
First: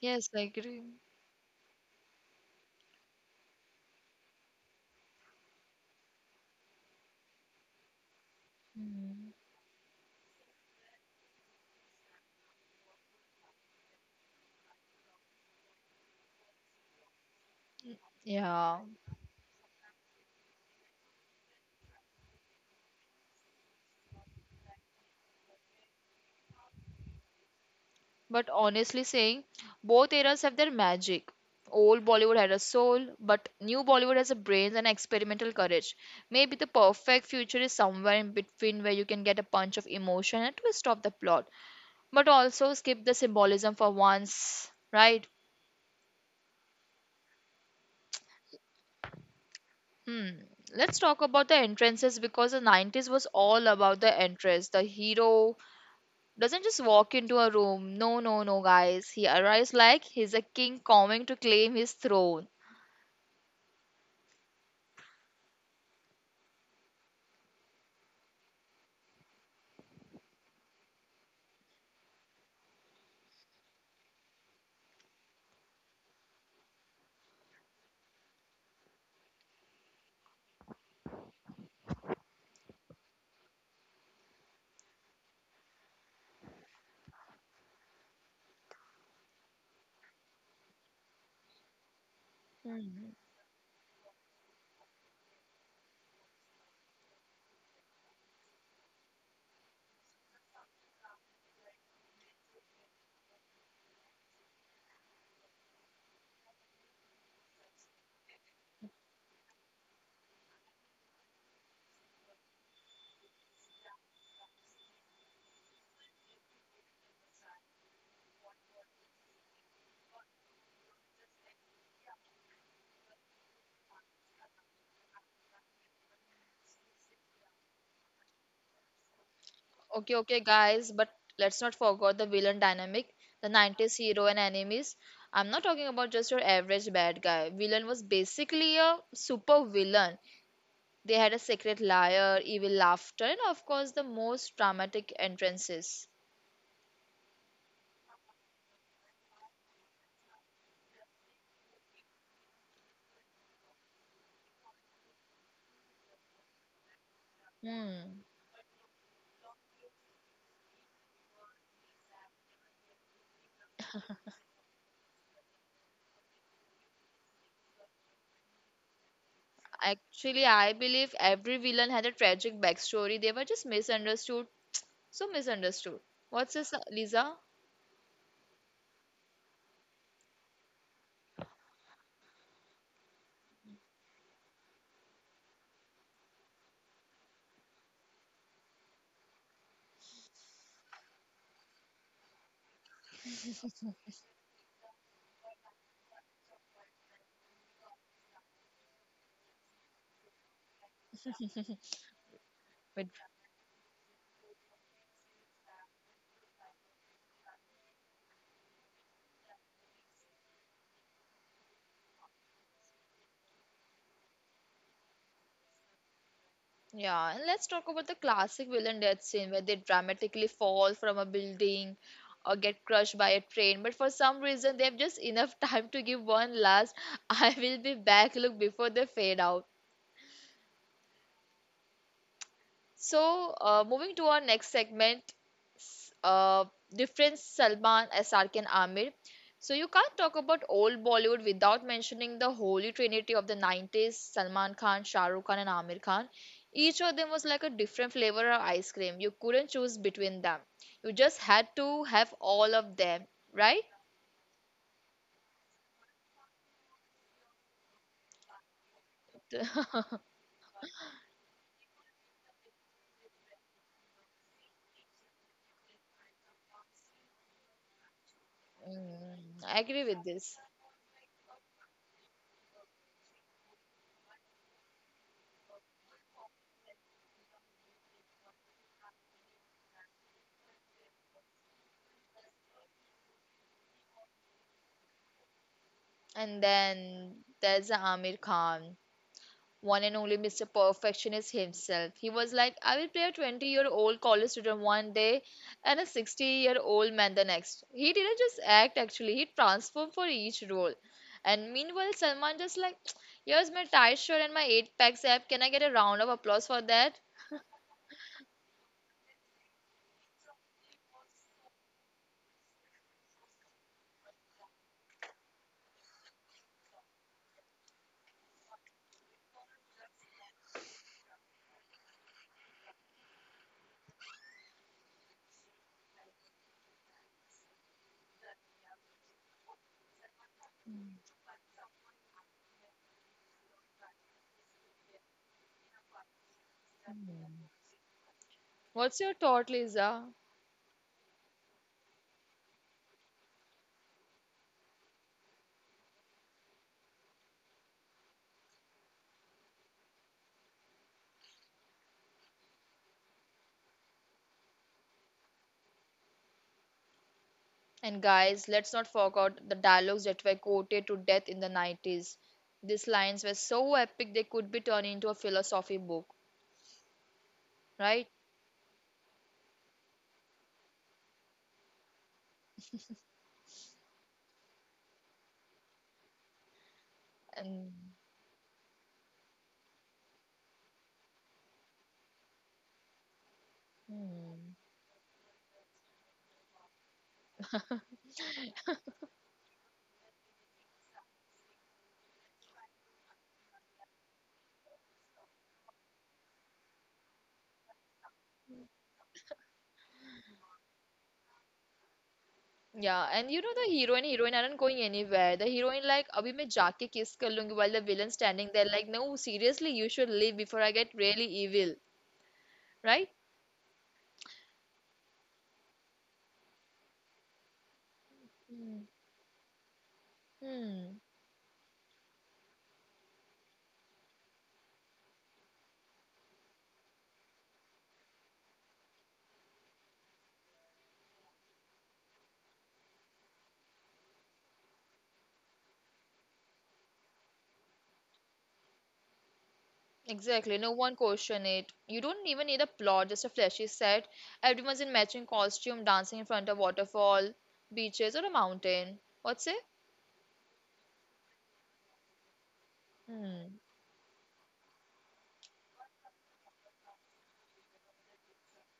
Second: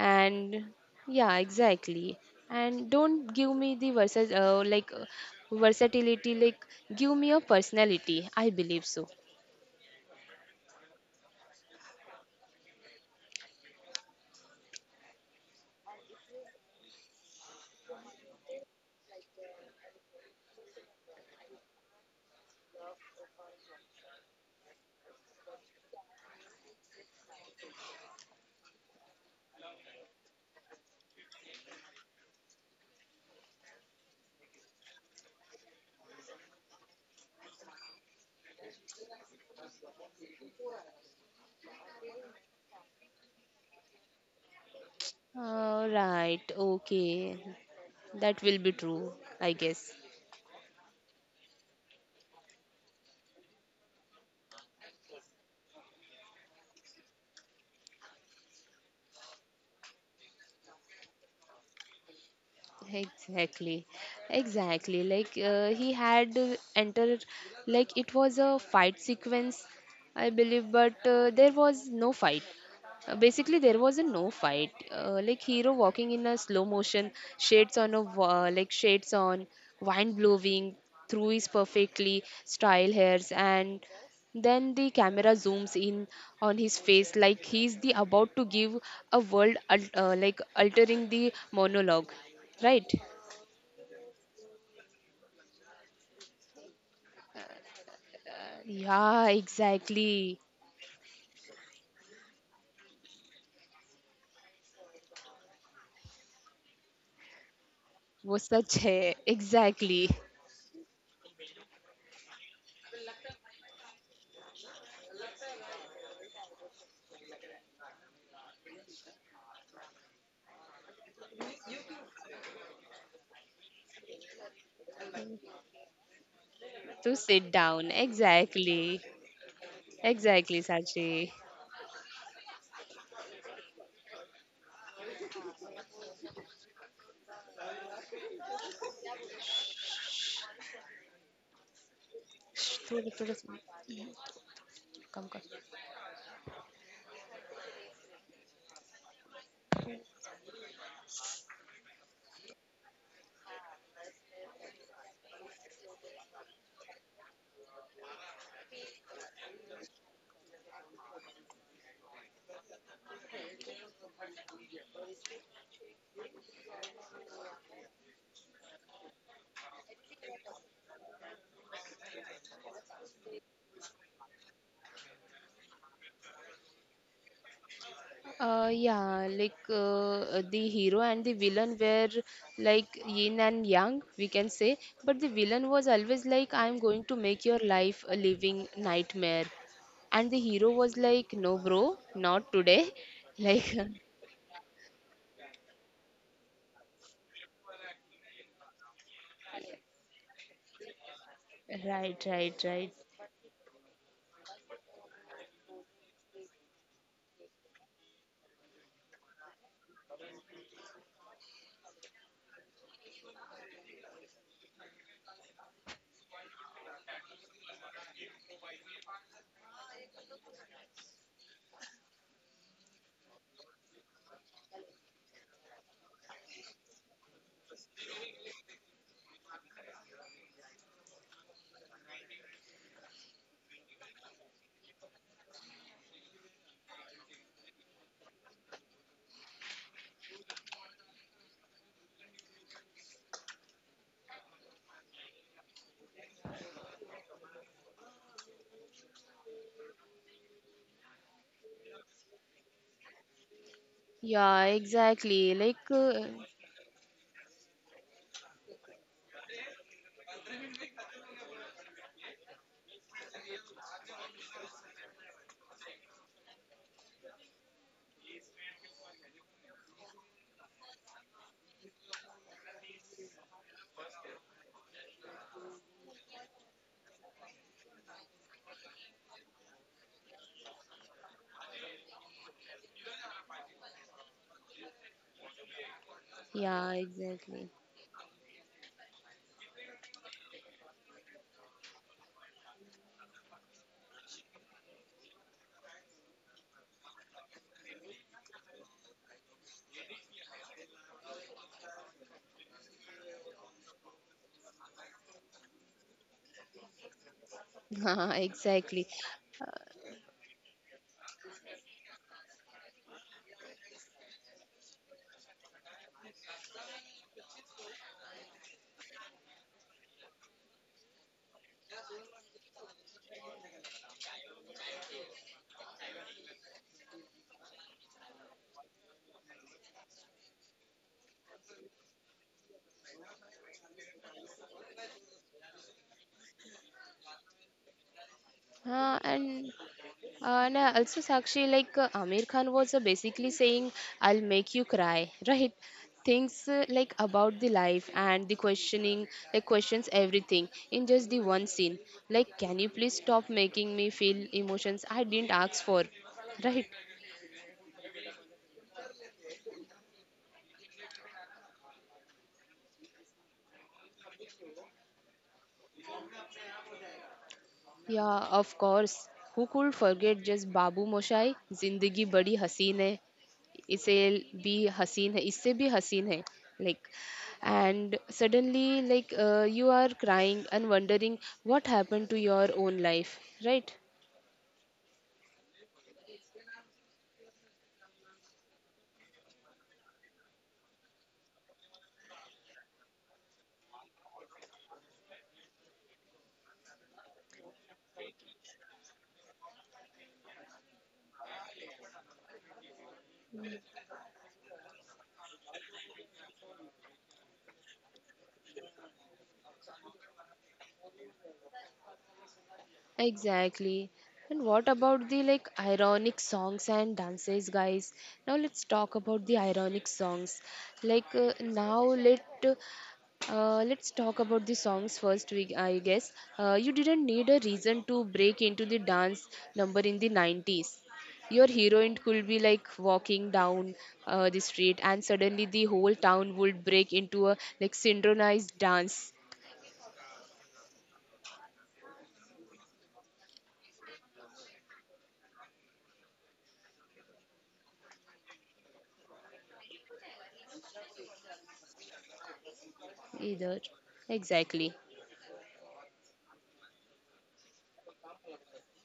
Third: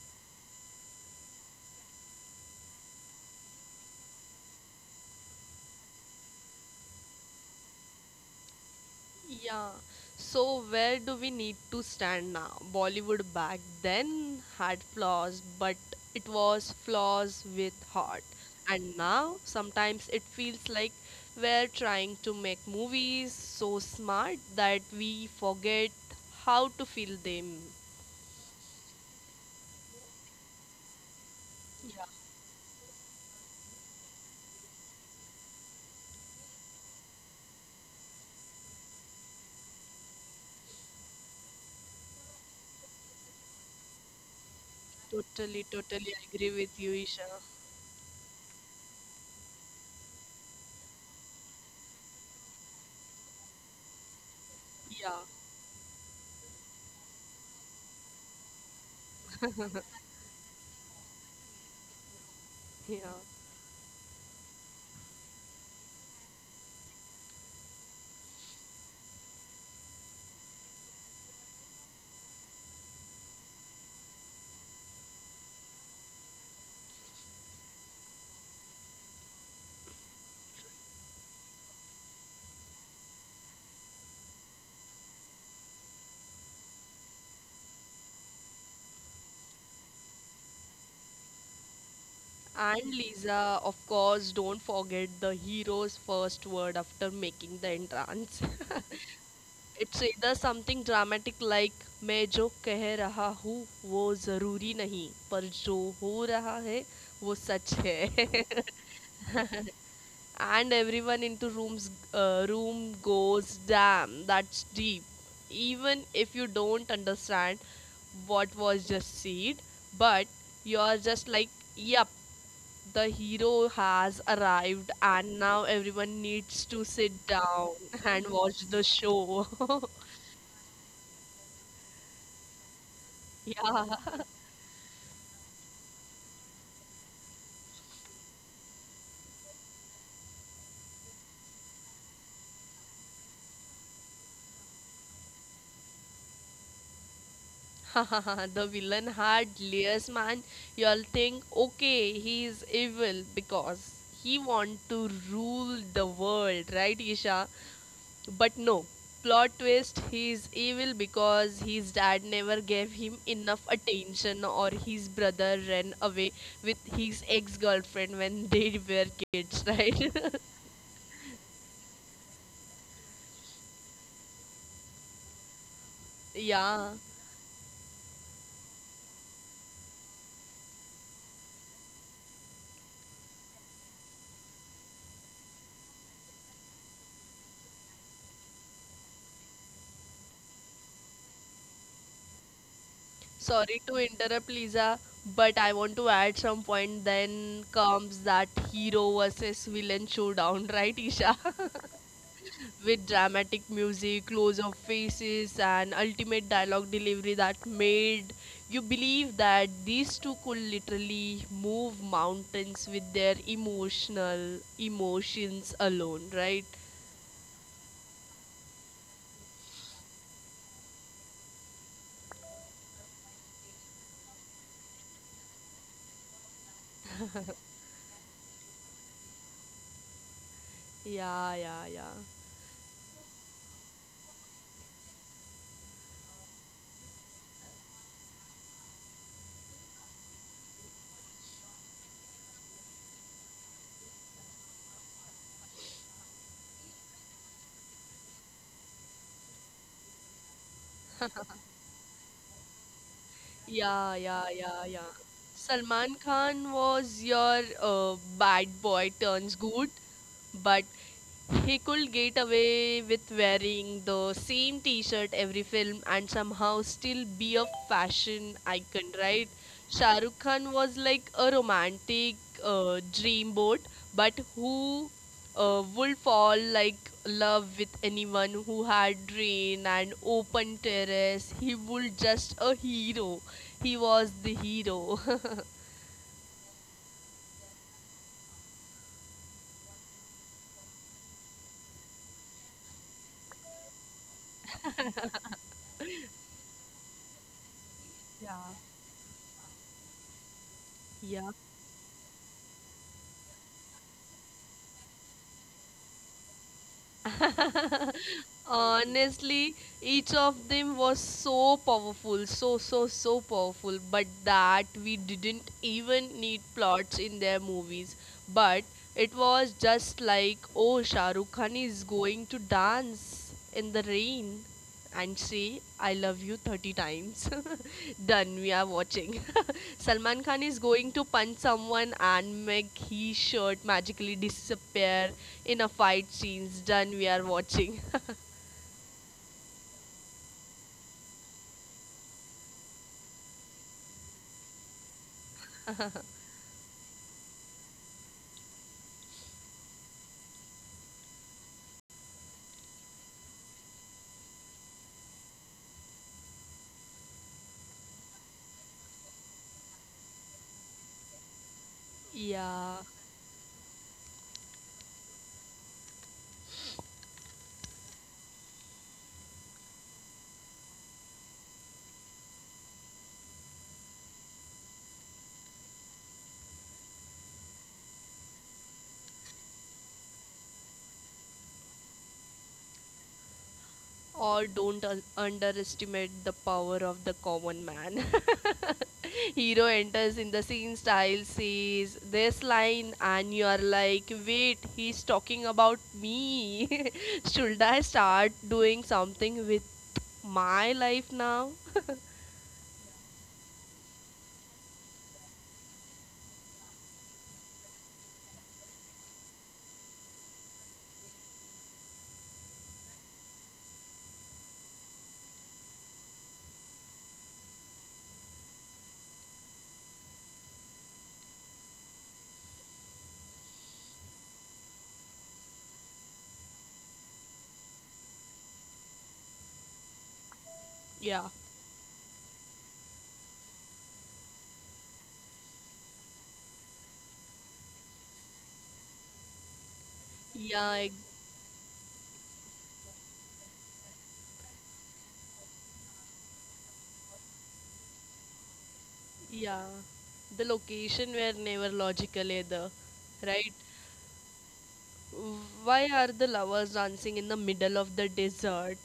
Yes, I agree. yeah, exactly. And don't give me the versus like versatility. Like give me a personality, I believe so. Hmm. Yeah. So where do we need to stand now? Bollywood back then had flaws, but it was flaws with heart. yeah And now sometimes it feels like we're trying to make movies so smart that we forget how to feel them. but honestly saying, both eras have their magic. Old Yeah, Bollywood had a soul, but new Bollywood has a brains and experimental courage. Maybe the perfect future is somewhere in between where you can get a punch of emotion and a twist of the plot, but also skip the symbolism for once, right? totally, totally agree Right, with you, Isha. okay, that will be true, I guess. Hmm. Let's talk about the entrances because the 90s was all about the entrance. The Yeah, hero doesn't just walk into a room. No, no, no, guys. He arrives like he's a king coming to claim his throne. yeah. Exactly, exactly. Like he had entered, like it was a fight sequence, I believe, but there was no fight. Basically, there was a no fight. Like hero walking in a slow motion, shades on a wa- like shades on, wine blowing through his perfectly style hairs, and then the camera zooms in on his face like he's the about to give a like altering the monologue, And right? Lisa, of course, don't forget the hero's first word after making the entrance. Yeah, It's either exactly. something dramatic like मैं जो कह रहा हूँ वो ज़रूरी नहीं पर जो हो रहा है वो सच वो है. सच है exactly. And everyone into rooms room goes damn that's deep, even if you don't understand what was just said, but you are just like yep, the hero has arrived and now everyone needs to तो sit sit down down and watch the exactly, show. Okay, okay, exactly guys, but साची. let's not forget the villain dynamic, the 90s yeah. hero and enemies. I'm not talking about just your average bad guy. Villain was basically a super villain. They had a secret liar, evil थोड़ा laughter, थोड़ा and of course, the most dramatic कम कर. entrances. The villain had layers, man. You'll think, okay, he's evil because he want to rule the world, right, Isha? Hmm. But no, plot twist, he's evil because his dad never gave him enough attention or his brother ran away with his ex-girlfriend when they were kids, right? Actually, I believe every villain had a tragic backstory. They were just misunderstood. So misunderstood. What's this, Yeah. Lisa? Yeah, like the hero and the villain were like yin and yang, we can say. But the villain was always like, I'm going to make your life a living nightmare. And the hero was like, no, bro, not today. Like, Sorry to interrupt, Lisa, but I want to add some point. Then comes that hero versus villain showdown, right, Isha? right, right, right. With Wait. dramatic music, close up faces, and ultimate dialogue delivery that made you believe that these two could literally move mountains with their emotional emotions alone, right? Yeah, and let's talk about the classic villain death scene where they dramatically fall from a building or get crushed by a train. But for some reason, they have just enough time to give one last "I will be back" look before they fade out. Yeah, yeah, yeah. So, moving to our next segment, s- uh, difference Salman, SRK, and Amir. So, you can't talk about old Bollywood without mentioning the holy trinity of the 90s Salman Khan, Shah Rukh Khan, and Amir Khan. Each of them was like a different flavor of ice cream. You couldn't choose between them. You just had to have all of them, right? Yeah, yeah, Yeah, yeah, yeah. exactly. Like, Salman Khan was your bad boy turns good, but he could get away with wearing the same t-shirt every film and somehow still be a fashion icon, right? Mm, I agree Shah with Rukh this. Khan was like a romantic dreamboat, but who would fall like love with anyone who had rain and open terrace. He would just a hero. He was the hero. And yeah, then exactly. there's Amir Khan. One and only Mr. Perfectionist himself. He was like, I will play a 20-year-old college student one day and a 60-year-old man the next. He didn't just act actually, he transformed for each role. yeah. And meanwhile, Salman just like, here's my tight shirt and my 8 packs app. Can I get a round of applause for that? Exactly. Honestly, each of them was so powerful, so, so, so powerful, but that we didn't even need plots in their movies. But it was just like, oh, Shah Rukh Khan is going to dance in the rain and say, I love you 30 times. Done, we are watching. Salman Khan is going to punch someone and make his shirt magically disappear in a fight scenes. Done, we are watching. Uh, What's your and thought, Lisa? And also Sakshi, like Amir Khan was basically saying, "I'll make you cry," right? Things like about the life and the questioning, like questions everything in just the one scene. Like, can you please stop making me feel emotions I didn't ask for, right? And guys, let's not forget the dialogues that were quoted to death in the 90s. Yeah, These lines were so epic they could be turned into a philosophy book, right? Yeah, of course. Who could forget just बाबू मोशाई जिंदगी बड़ी हसीन है इसे भी हसीन है इससे भी हसीन है like And, and suddenly like you are crying and wondering what happened to your own life, right? or hmm. don't un- underestimate the power of the common man. Hero enters in the scene style, says this line, and you are like, wait, he's talking about me. Should I start doing something with my life now? Yeah, and you know the hero and heroine aren't going anywhere. The heroine like अभी मैं जाके kiss कर लूंगी, while the villain standing there like, no, seriously, you should leave before I get really evil, right? Exactly. And what about the like ironic songs and dances, guys? Now let's Hmm. talk about the ironic songs. Hmm. Like now let let's talk about the songs first. We I guess you didn't need a reason to break into the dance number in the 90s. yeah, Your heroine could be like walking down the street, and suddenly the whole town would break into a like synchronized dance. Exactly. No yeah, one ex- question it. You don't even need a plot, just a flashy set. Everyone's in matching costume, dancing in front of waterfall, beaches, or a mountain. What's yeah. it? The location were never logical either, right? Hmm. Either exactly. Why are the lovers dancing in the middle of the desert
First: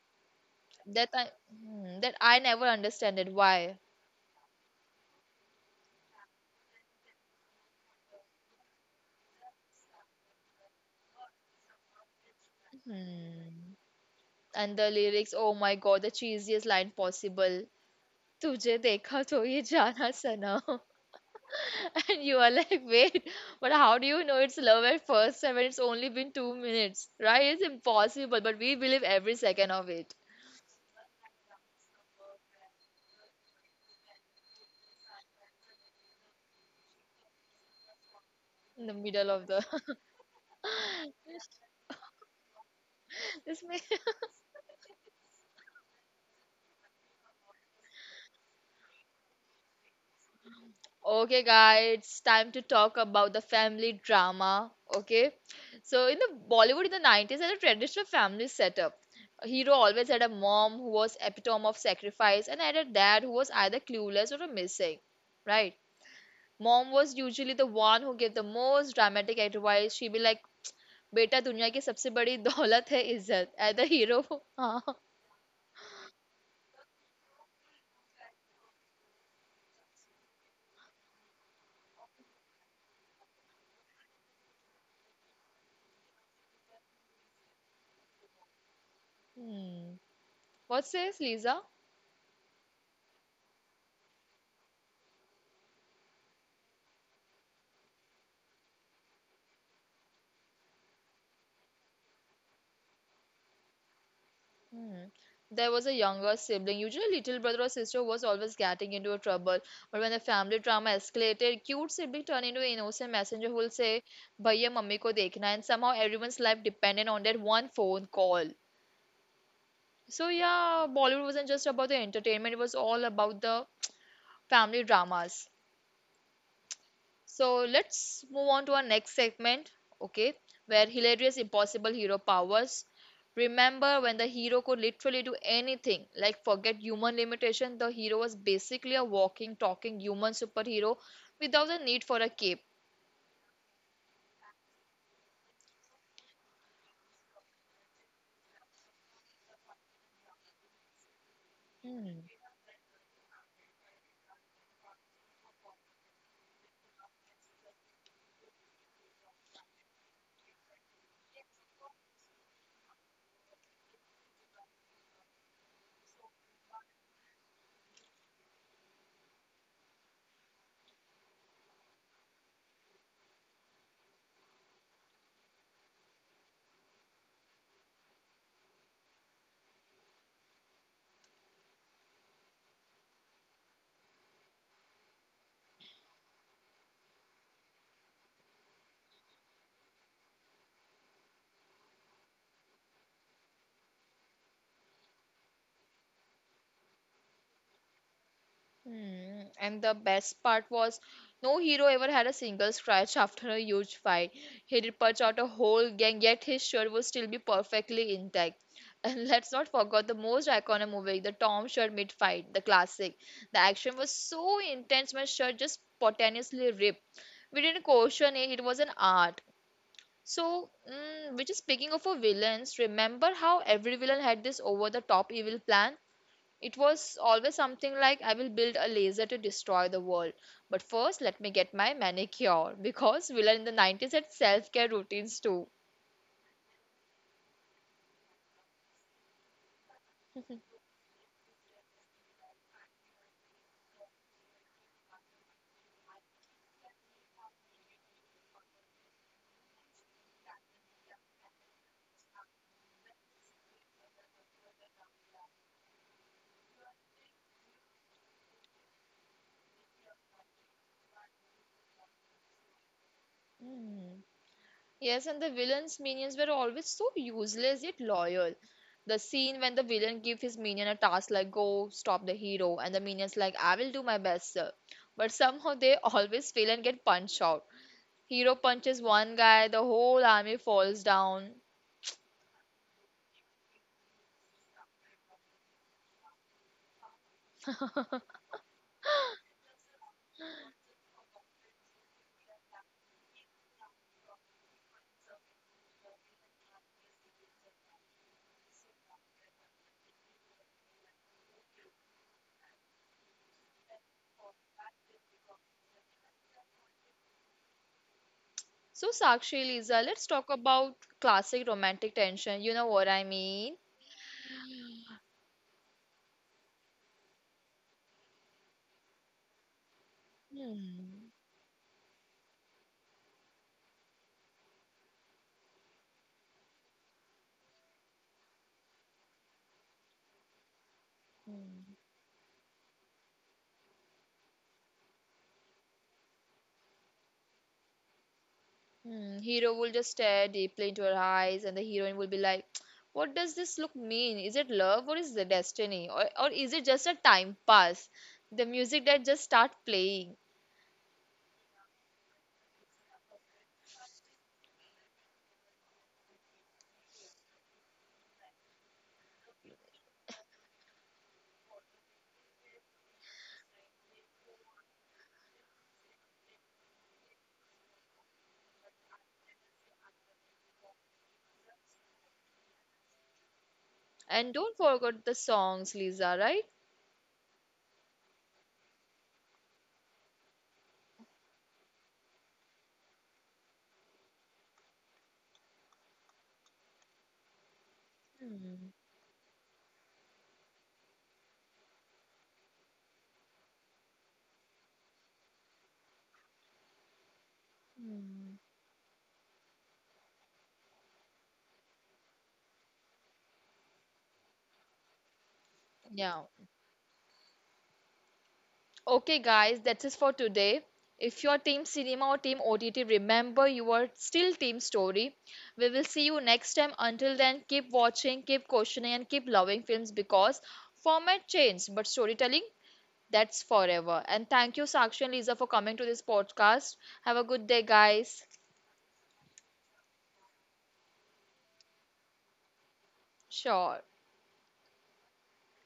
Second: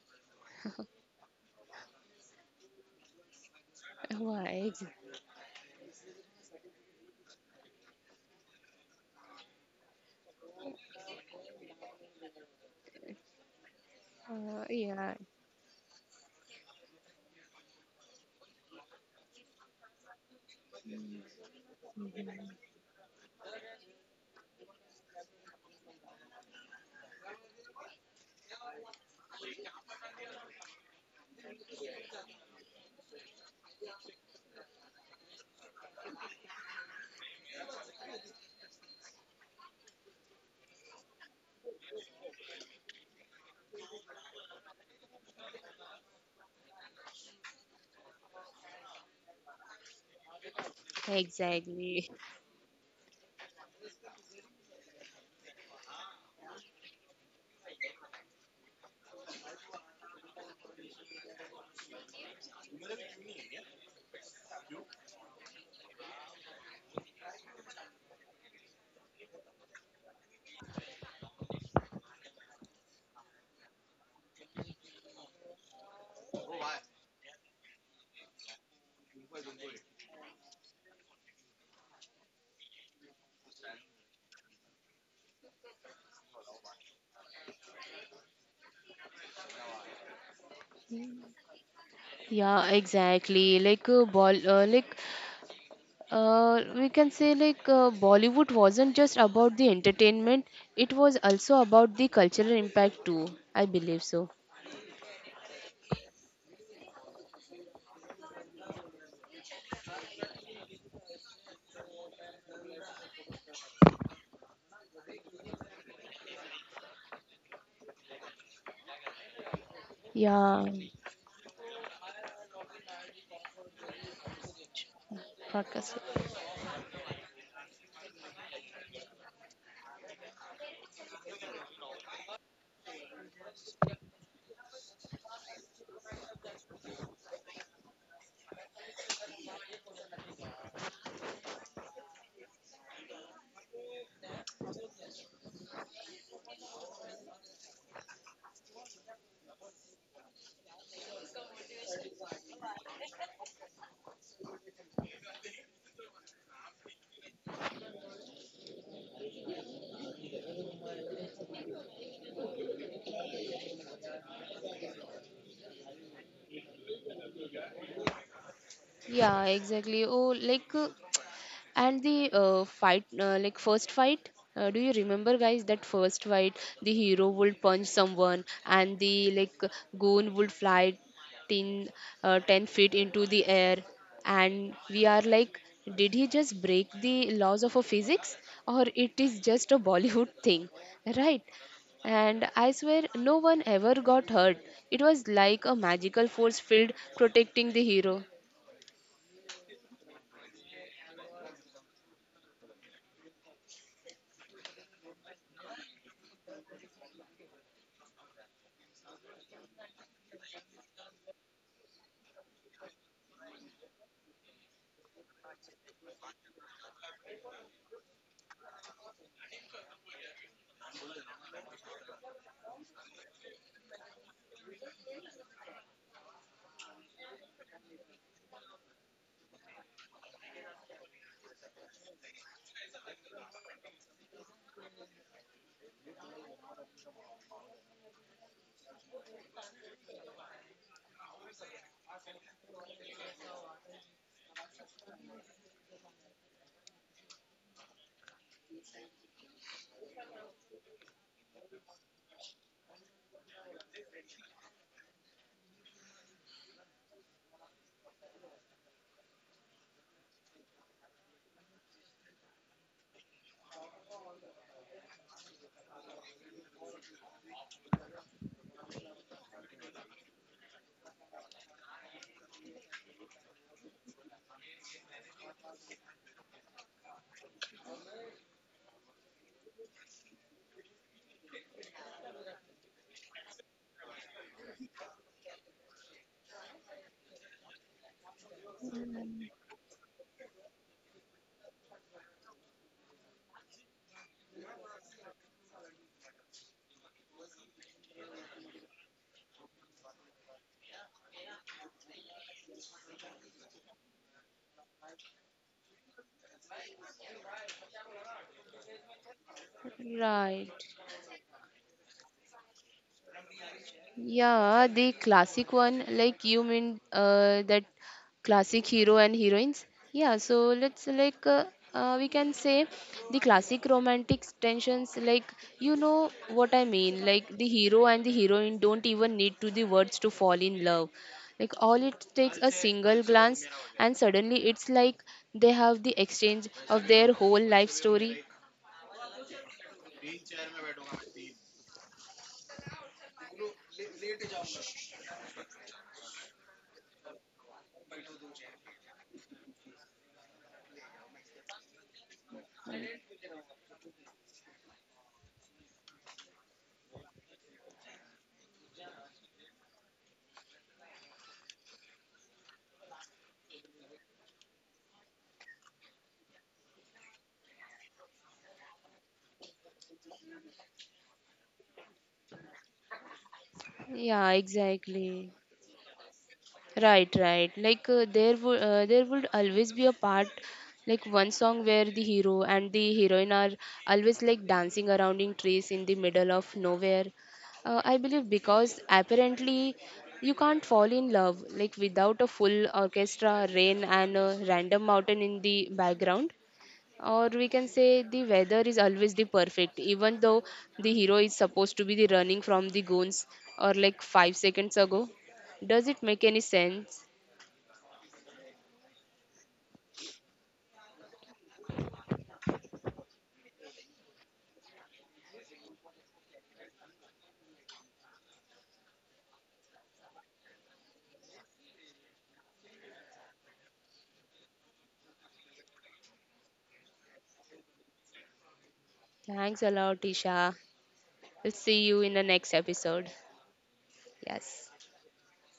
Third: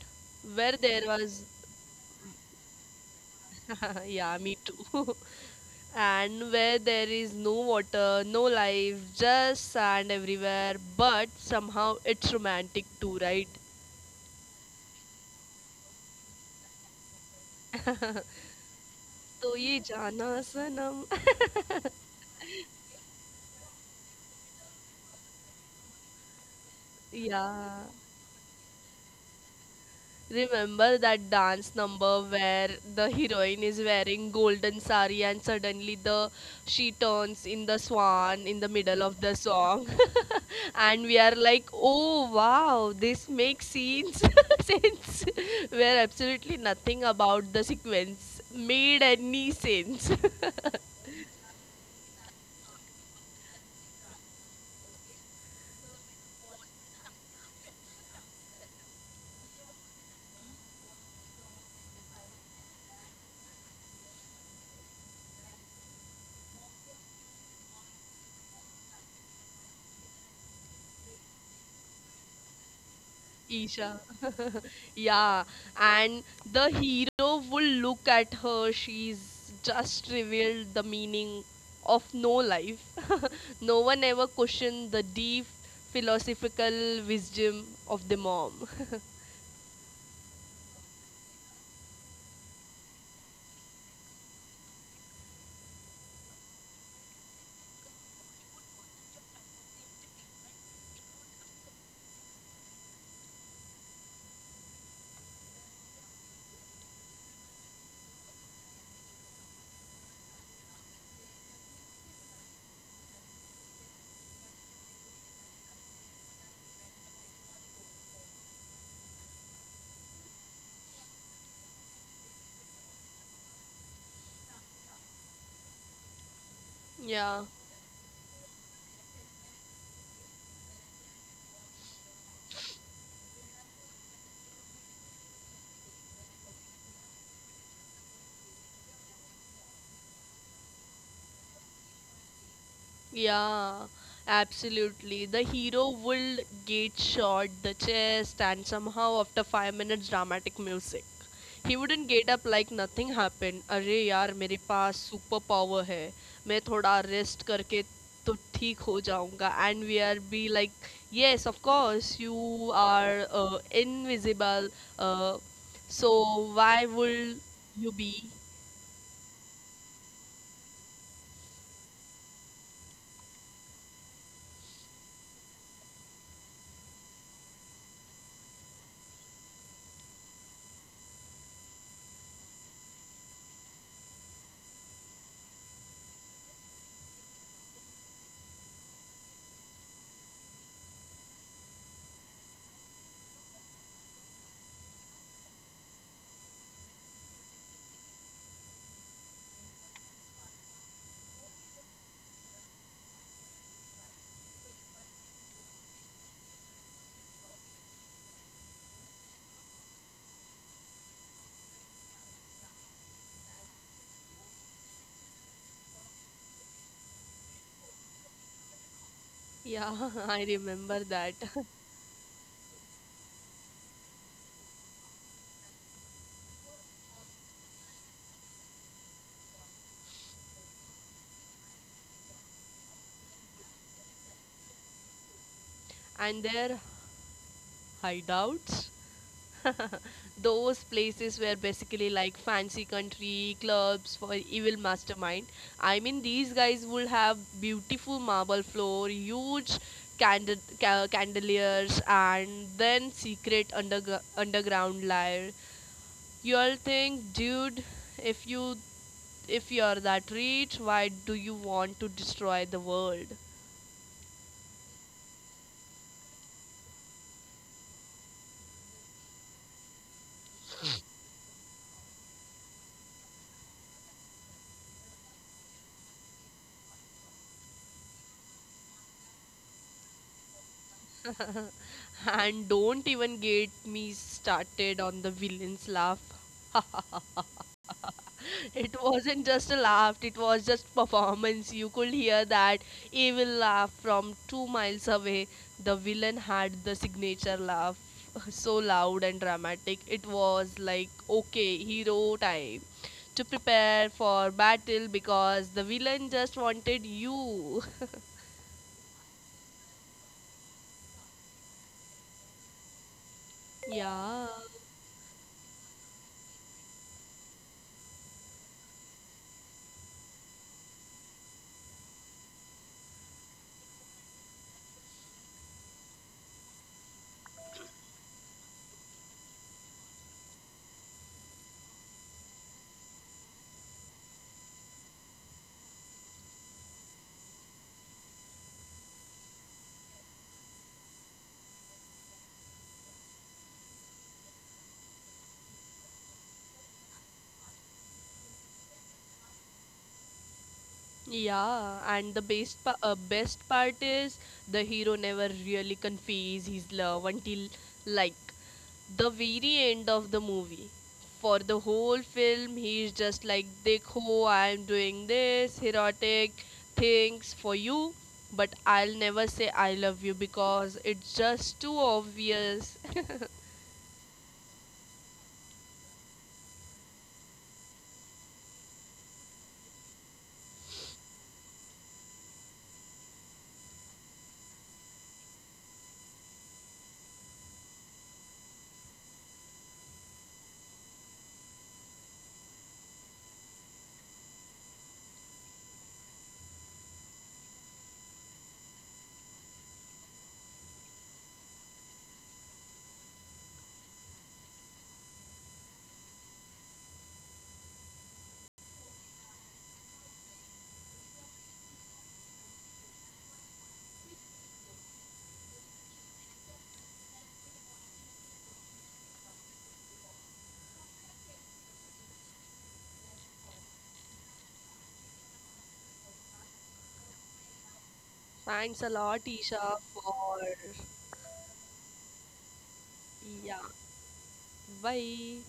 where there That I was that I never understand it. Why? yeah, me Why? too. And where there is no water, no life, just sand everywhere, but somehow it's romantic too, right? Hmm. And the Yeah, lyrics, oh my god, the cheesiest line possible. तुझे देखा तो ये तो ये जाना जाना सनम सनम. And you are like, wait, but how do you know it's love at first sight when it's only been 2 minutes, right? It's yeah. impossible, but we believe every second of it. Remember that dance number where the heroine is wearing golden sari and suddenly the she turns in the swan in the In the middle of middle the of the song, and we are like oh wow this this makes may- scenes sense, where absolutely nothing about the sequence made any sense. okay guys, it's exactly. time to talk about the family drama. Okay, so in the bollywood in the 90s had a traditional family setup. A hero always had a mom who was epitome of sacrifice and had a dad who was either clueless or a missing, right? Mom was usually the one who gave the most dramatic advice. She'd be like, बेटा दुनिया की सबसे बड़ी दौलत है इज्जत as the Isha. Hero Yeah, and the hero will look at her. She's just revealed the meaning of no life. No one ever questioned the deep philosophical wisdom of the mom. What says Lisa? Yeah, exactly. Like bol like we can say like Bollywood wasn't just about the entertainment; it was also about the cultural impact too. I believe so. Hmm. There was a younger sibling, usually little brother or sister, was always getting into a trouble. But when the family drama escalated, cute sibling turned into an innocent messenger who will say, "Bhaiya, mummy ko dekhna," and somehow everyone's life depended on that one phone call. So Yeah, yeah, Bollywood wasn't just about the entertainment; it was all about the family dramas. podcast. Yeah. So let's move on to our next segment, okay, where hilarious impossible hero powers. Remember when the hero could literally do anything, like forget human limitation, the hero was basically a walking, talking human superhero without the need for a cape. Yeah, absolutely. The hero will get shot the chest and somehow after 5 minutes dramatic music. He wouldn't Hmm. get up like nothing happened. अरे यार मेरे पास super power है, मैं थोड़ा rest करके तो ठीक हो जाऊंगा. And we are be like yes of course you are invisible so why would you be. Yeah, exactly. Oh, like and the like first fight, do you remember, guys, that first fight? The hero would punch someone, and the like goon would fly 10, uh, 10 feet into the air. And we are like, did he just break the laws of a physics, or it is just a Bollywood thing, right? And I swear, no one ever got hurt. It was like a magical force field protecting the hero, Hmm. And the best part was no hero ever had a single scratch after a huge fight. He'd punch out a whole gang, yet his shirt would still be perfectly intact. And let's not forget the most iconic movie, the Tom shirt mid fight, the classic. The action was so intense, my shirt just spontaneously ripped. We didn't question it, it was an art. या I So, remember which is that. speaking of a villains, remember how every villain had this over the top evil plan? It was always something like, I will build a laser to destroy the world. But first, let me get my manicure. Because villain in the 90s had self care routines too. And there hideouts. Those places were basically like fancy country clubs for evil mastermind. I mean, these guys would have beautiful marble floor, huge candeliers, and then secret underground lair. You'll think, dude, if you if you're that rich, why do you want to destroy the world? Hmm. Yes, and the villain's minions were always so useless yet loyal. The scene when the villain gives his minion a task like, go stop the hero, and the minion's like, I will do my best, sir. But somehow they always fail and get punched out. Hero punches one guy, the whole army falls down. And don't even get me started on the villain's laugh. It wasn't just a laugh, it was just performance. You could hear that evil laugh from 2 miles away. The villain had the signature laugh, so loud and dramatic. It was like, okay, hero time to prepare for battle because the villain just wanted you. So, Sakshi, Lisa, let's talk right? about classic romantic tension. You know what I mean? yeah. Yeah, the classic one, like you mean that classic hero and heroines. Yeah, so let's Hmm. like we can say the classic romantic tensions, like you know what I mean, like the hero and the heroine don't even need to the words to fall in love. Like Hmm. all it takes a single glance, and suddenly it's like they have the exchange of their whole life story. Hmm, hero will just stare deeply into her eyes, and the heroine will be like, what does this look mean? Is it love or is it destiny? Or is it just a time pass? The music that just start playing. Yeah, and the best part is the hero never really conveys his love until like the very end of the movie. For the whole film, he's just like, "Dekho, I'm doing this erotic things for you, but I'll never say I love you because it's just too obvious." And Yeah, don't forget the exactly. songs, Lisa, right? Right, right. Like there would always be a part like one song where the hero and the heroine are always like dancing around in trees in the middle of nowhere. I believe Hmm. because apparently you can't fall in love like without a full orchestra, rain and a random mountain in the background, or we can say the Hmm. weather is always the perfect even though the hero is supposed to be the running from the goons or like 5 seconds ago, does it Yeah. make any sense? Okay, guys, that's it for today. If you're Team Cinema or Team OTT, remember you are still Team Story. We will see you next time. Until then, keep watching, keep questioning, and keep loving films because format changed, but storytelling, that's forever. And thank you, Sakshi and Lisa, for coming to this podcast. Have a good day, guys. Thanks a lot, Thanks a Isha, lot, Isha. for We'll see you in the next episode. yeah. Sure. Yes. Bye.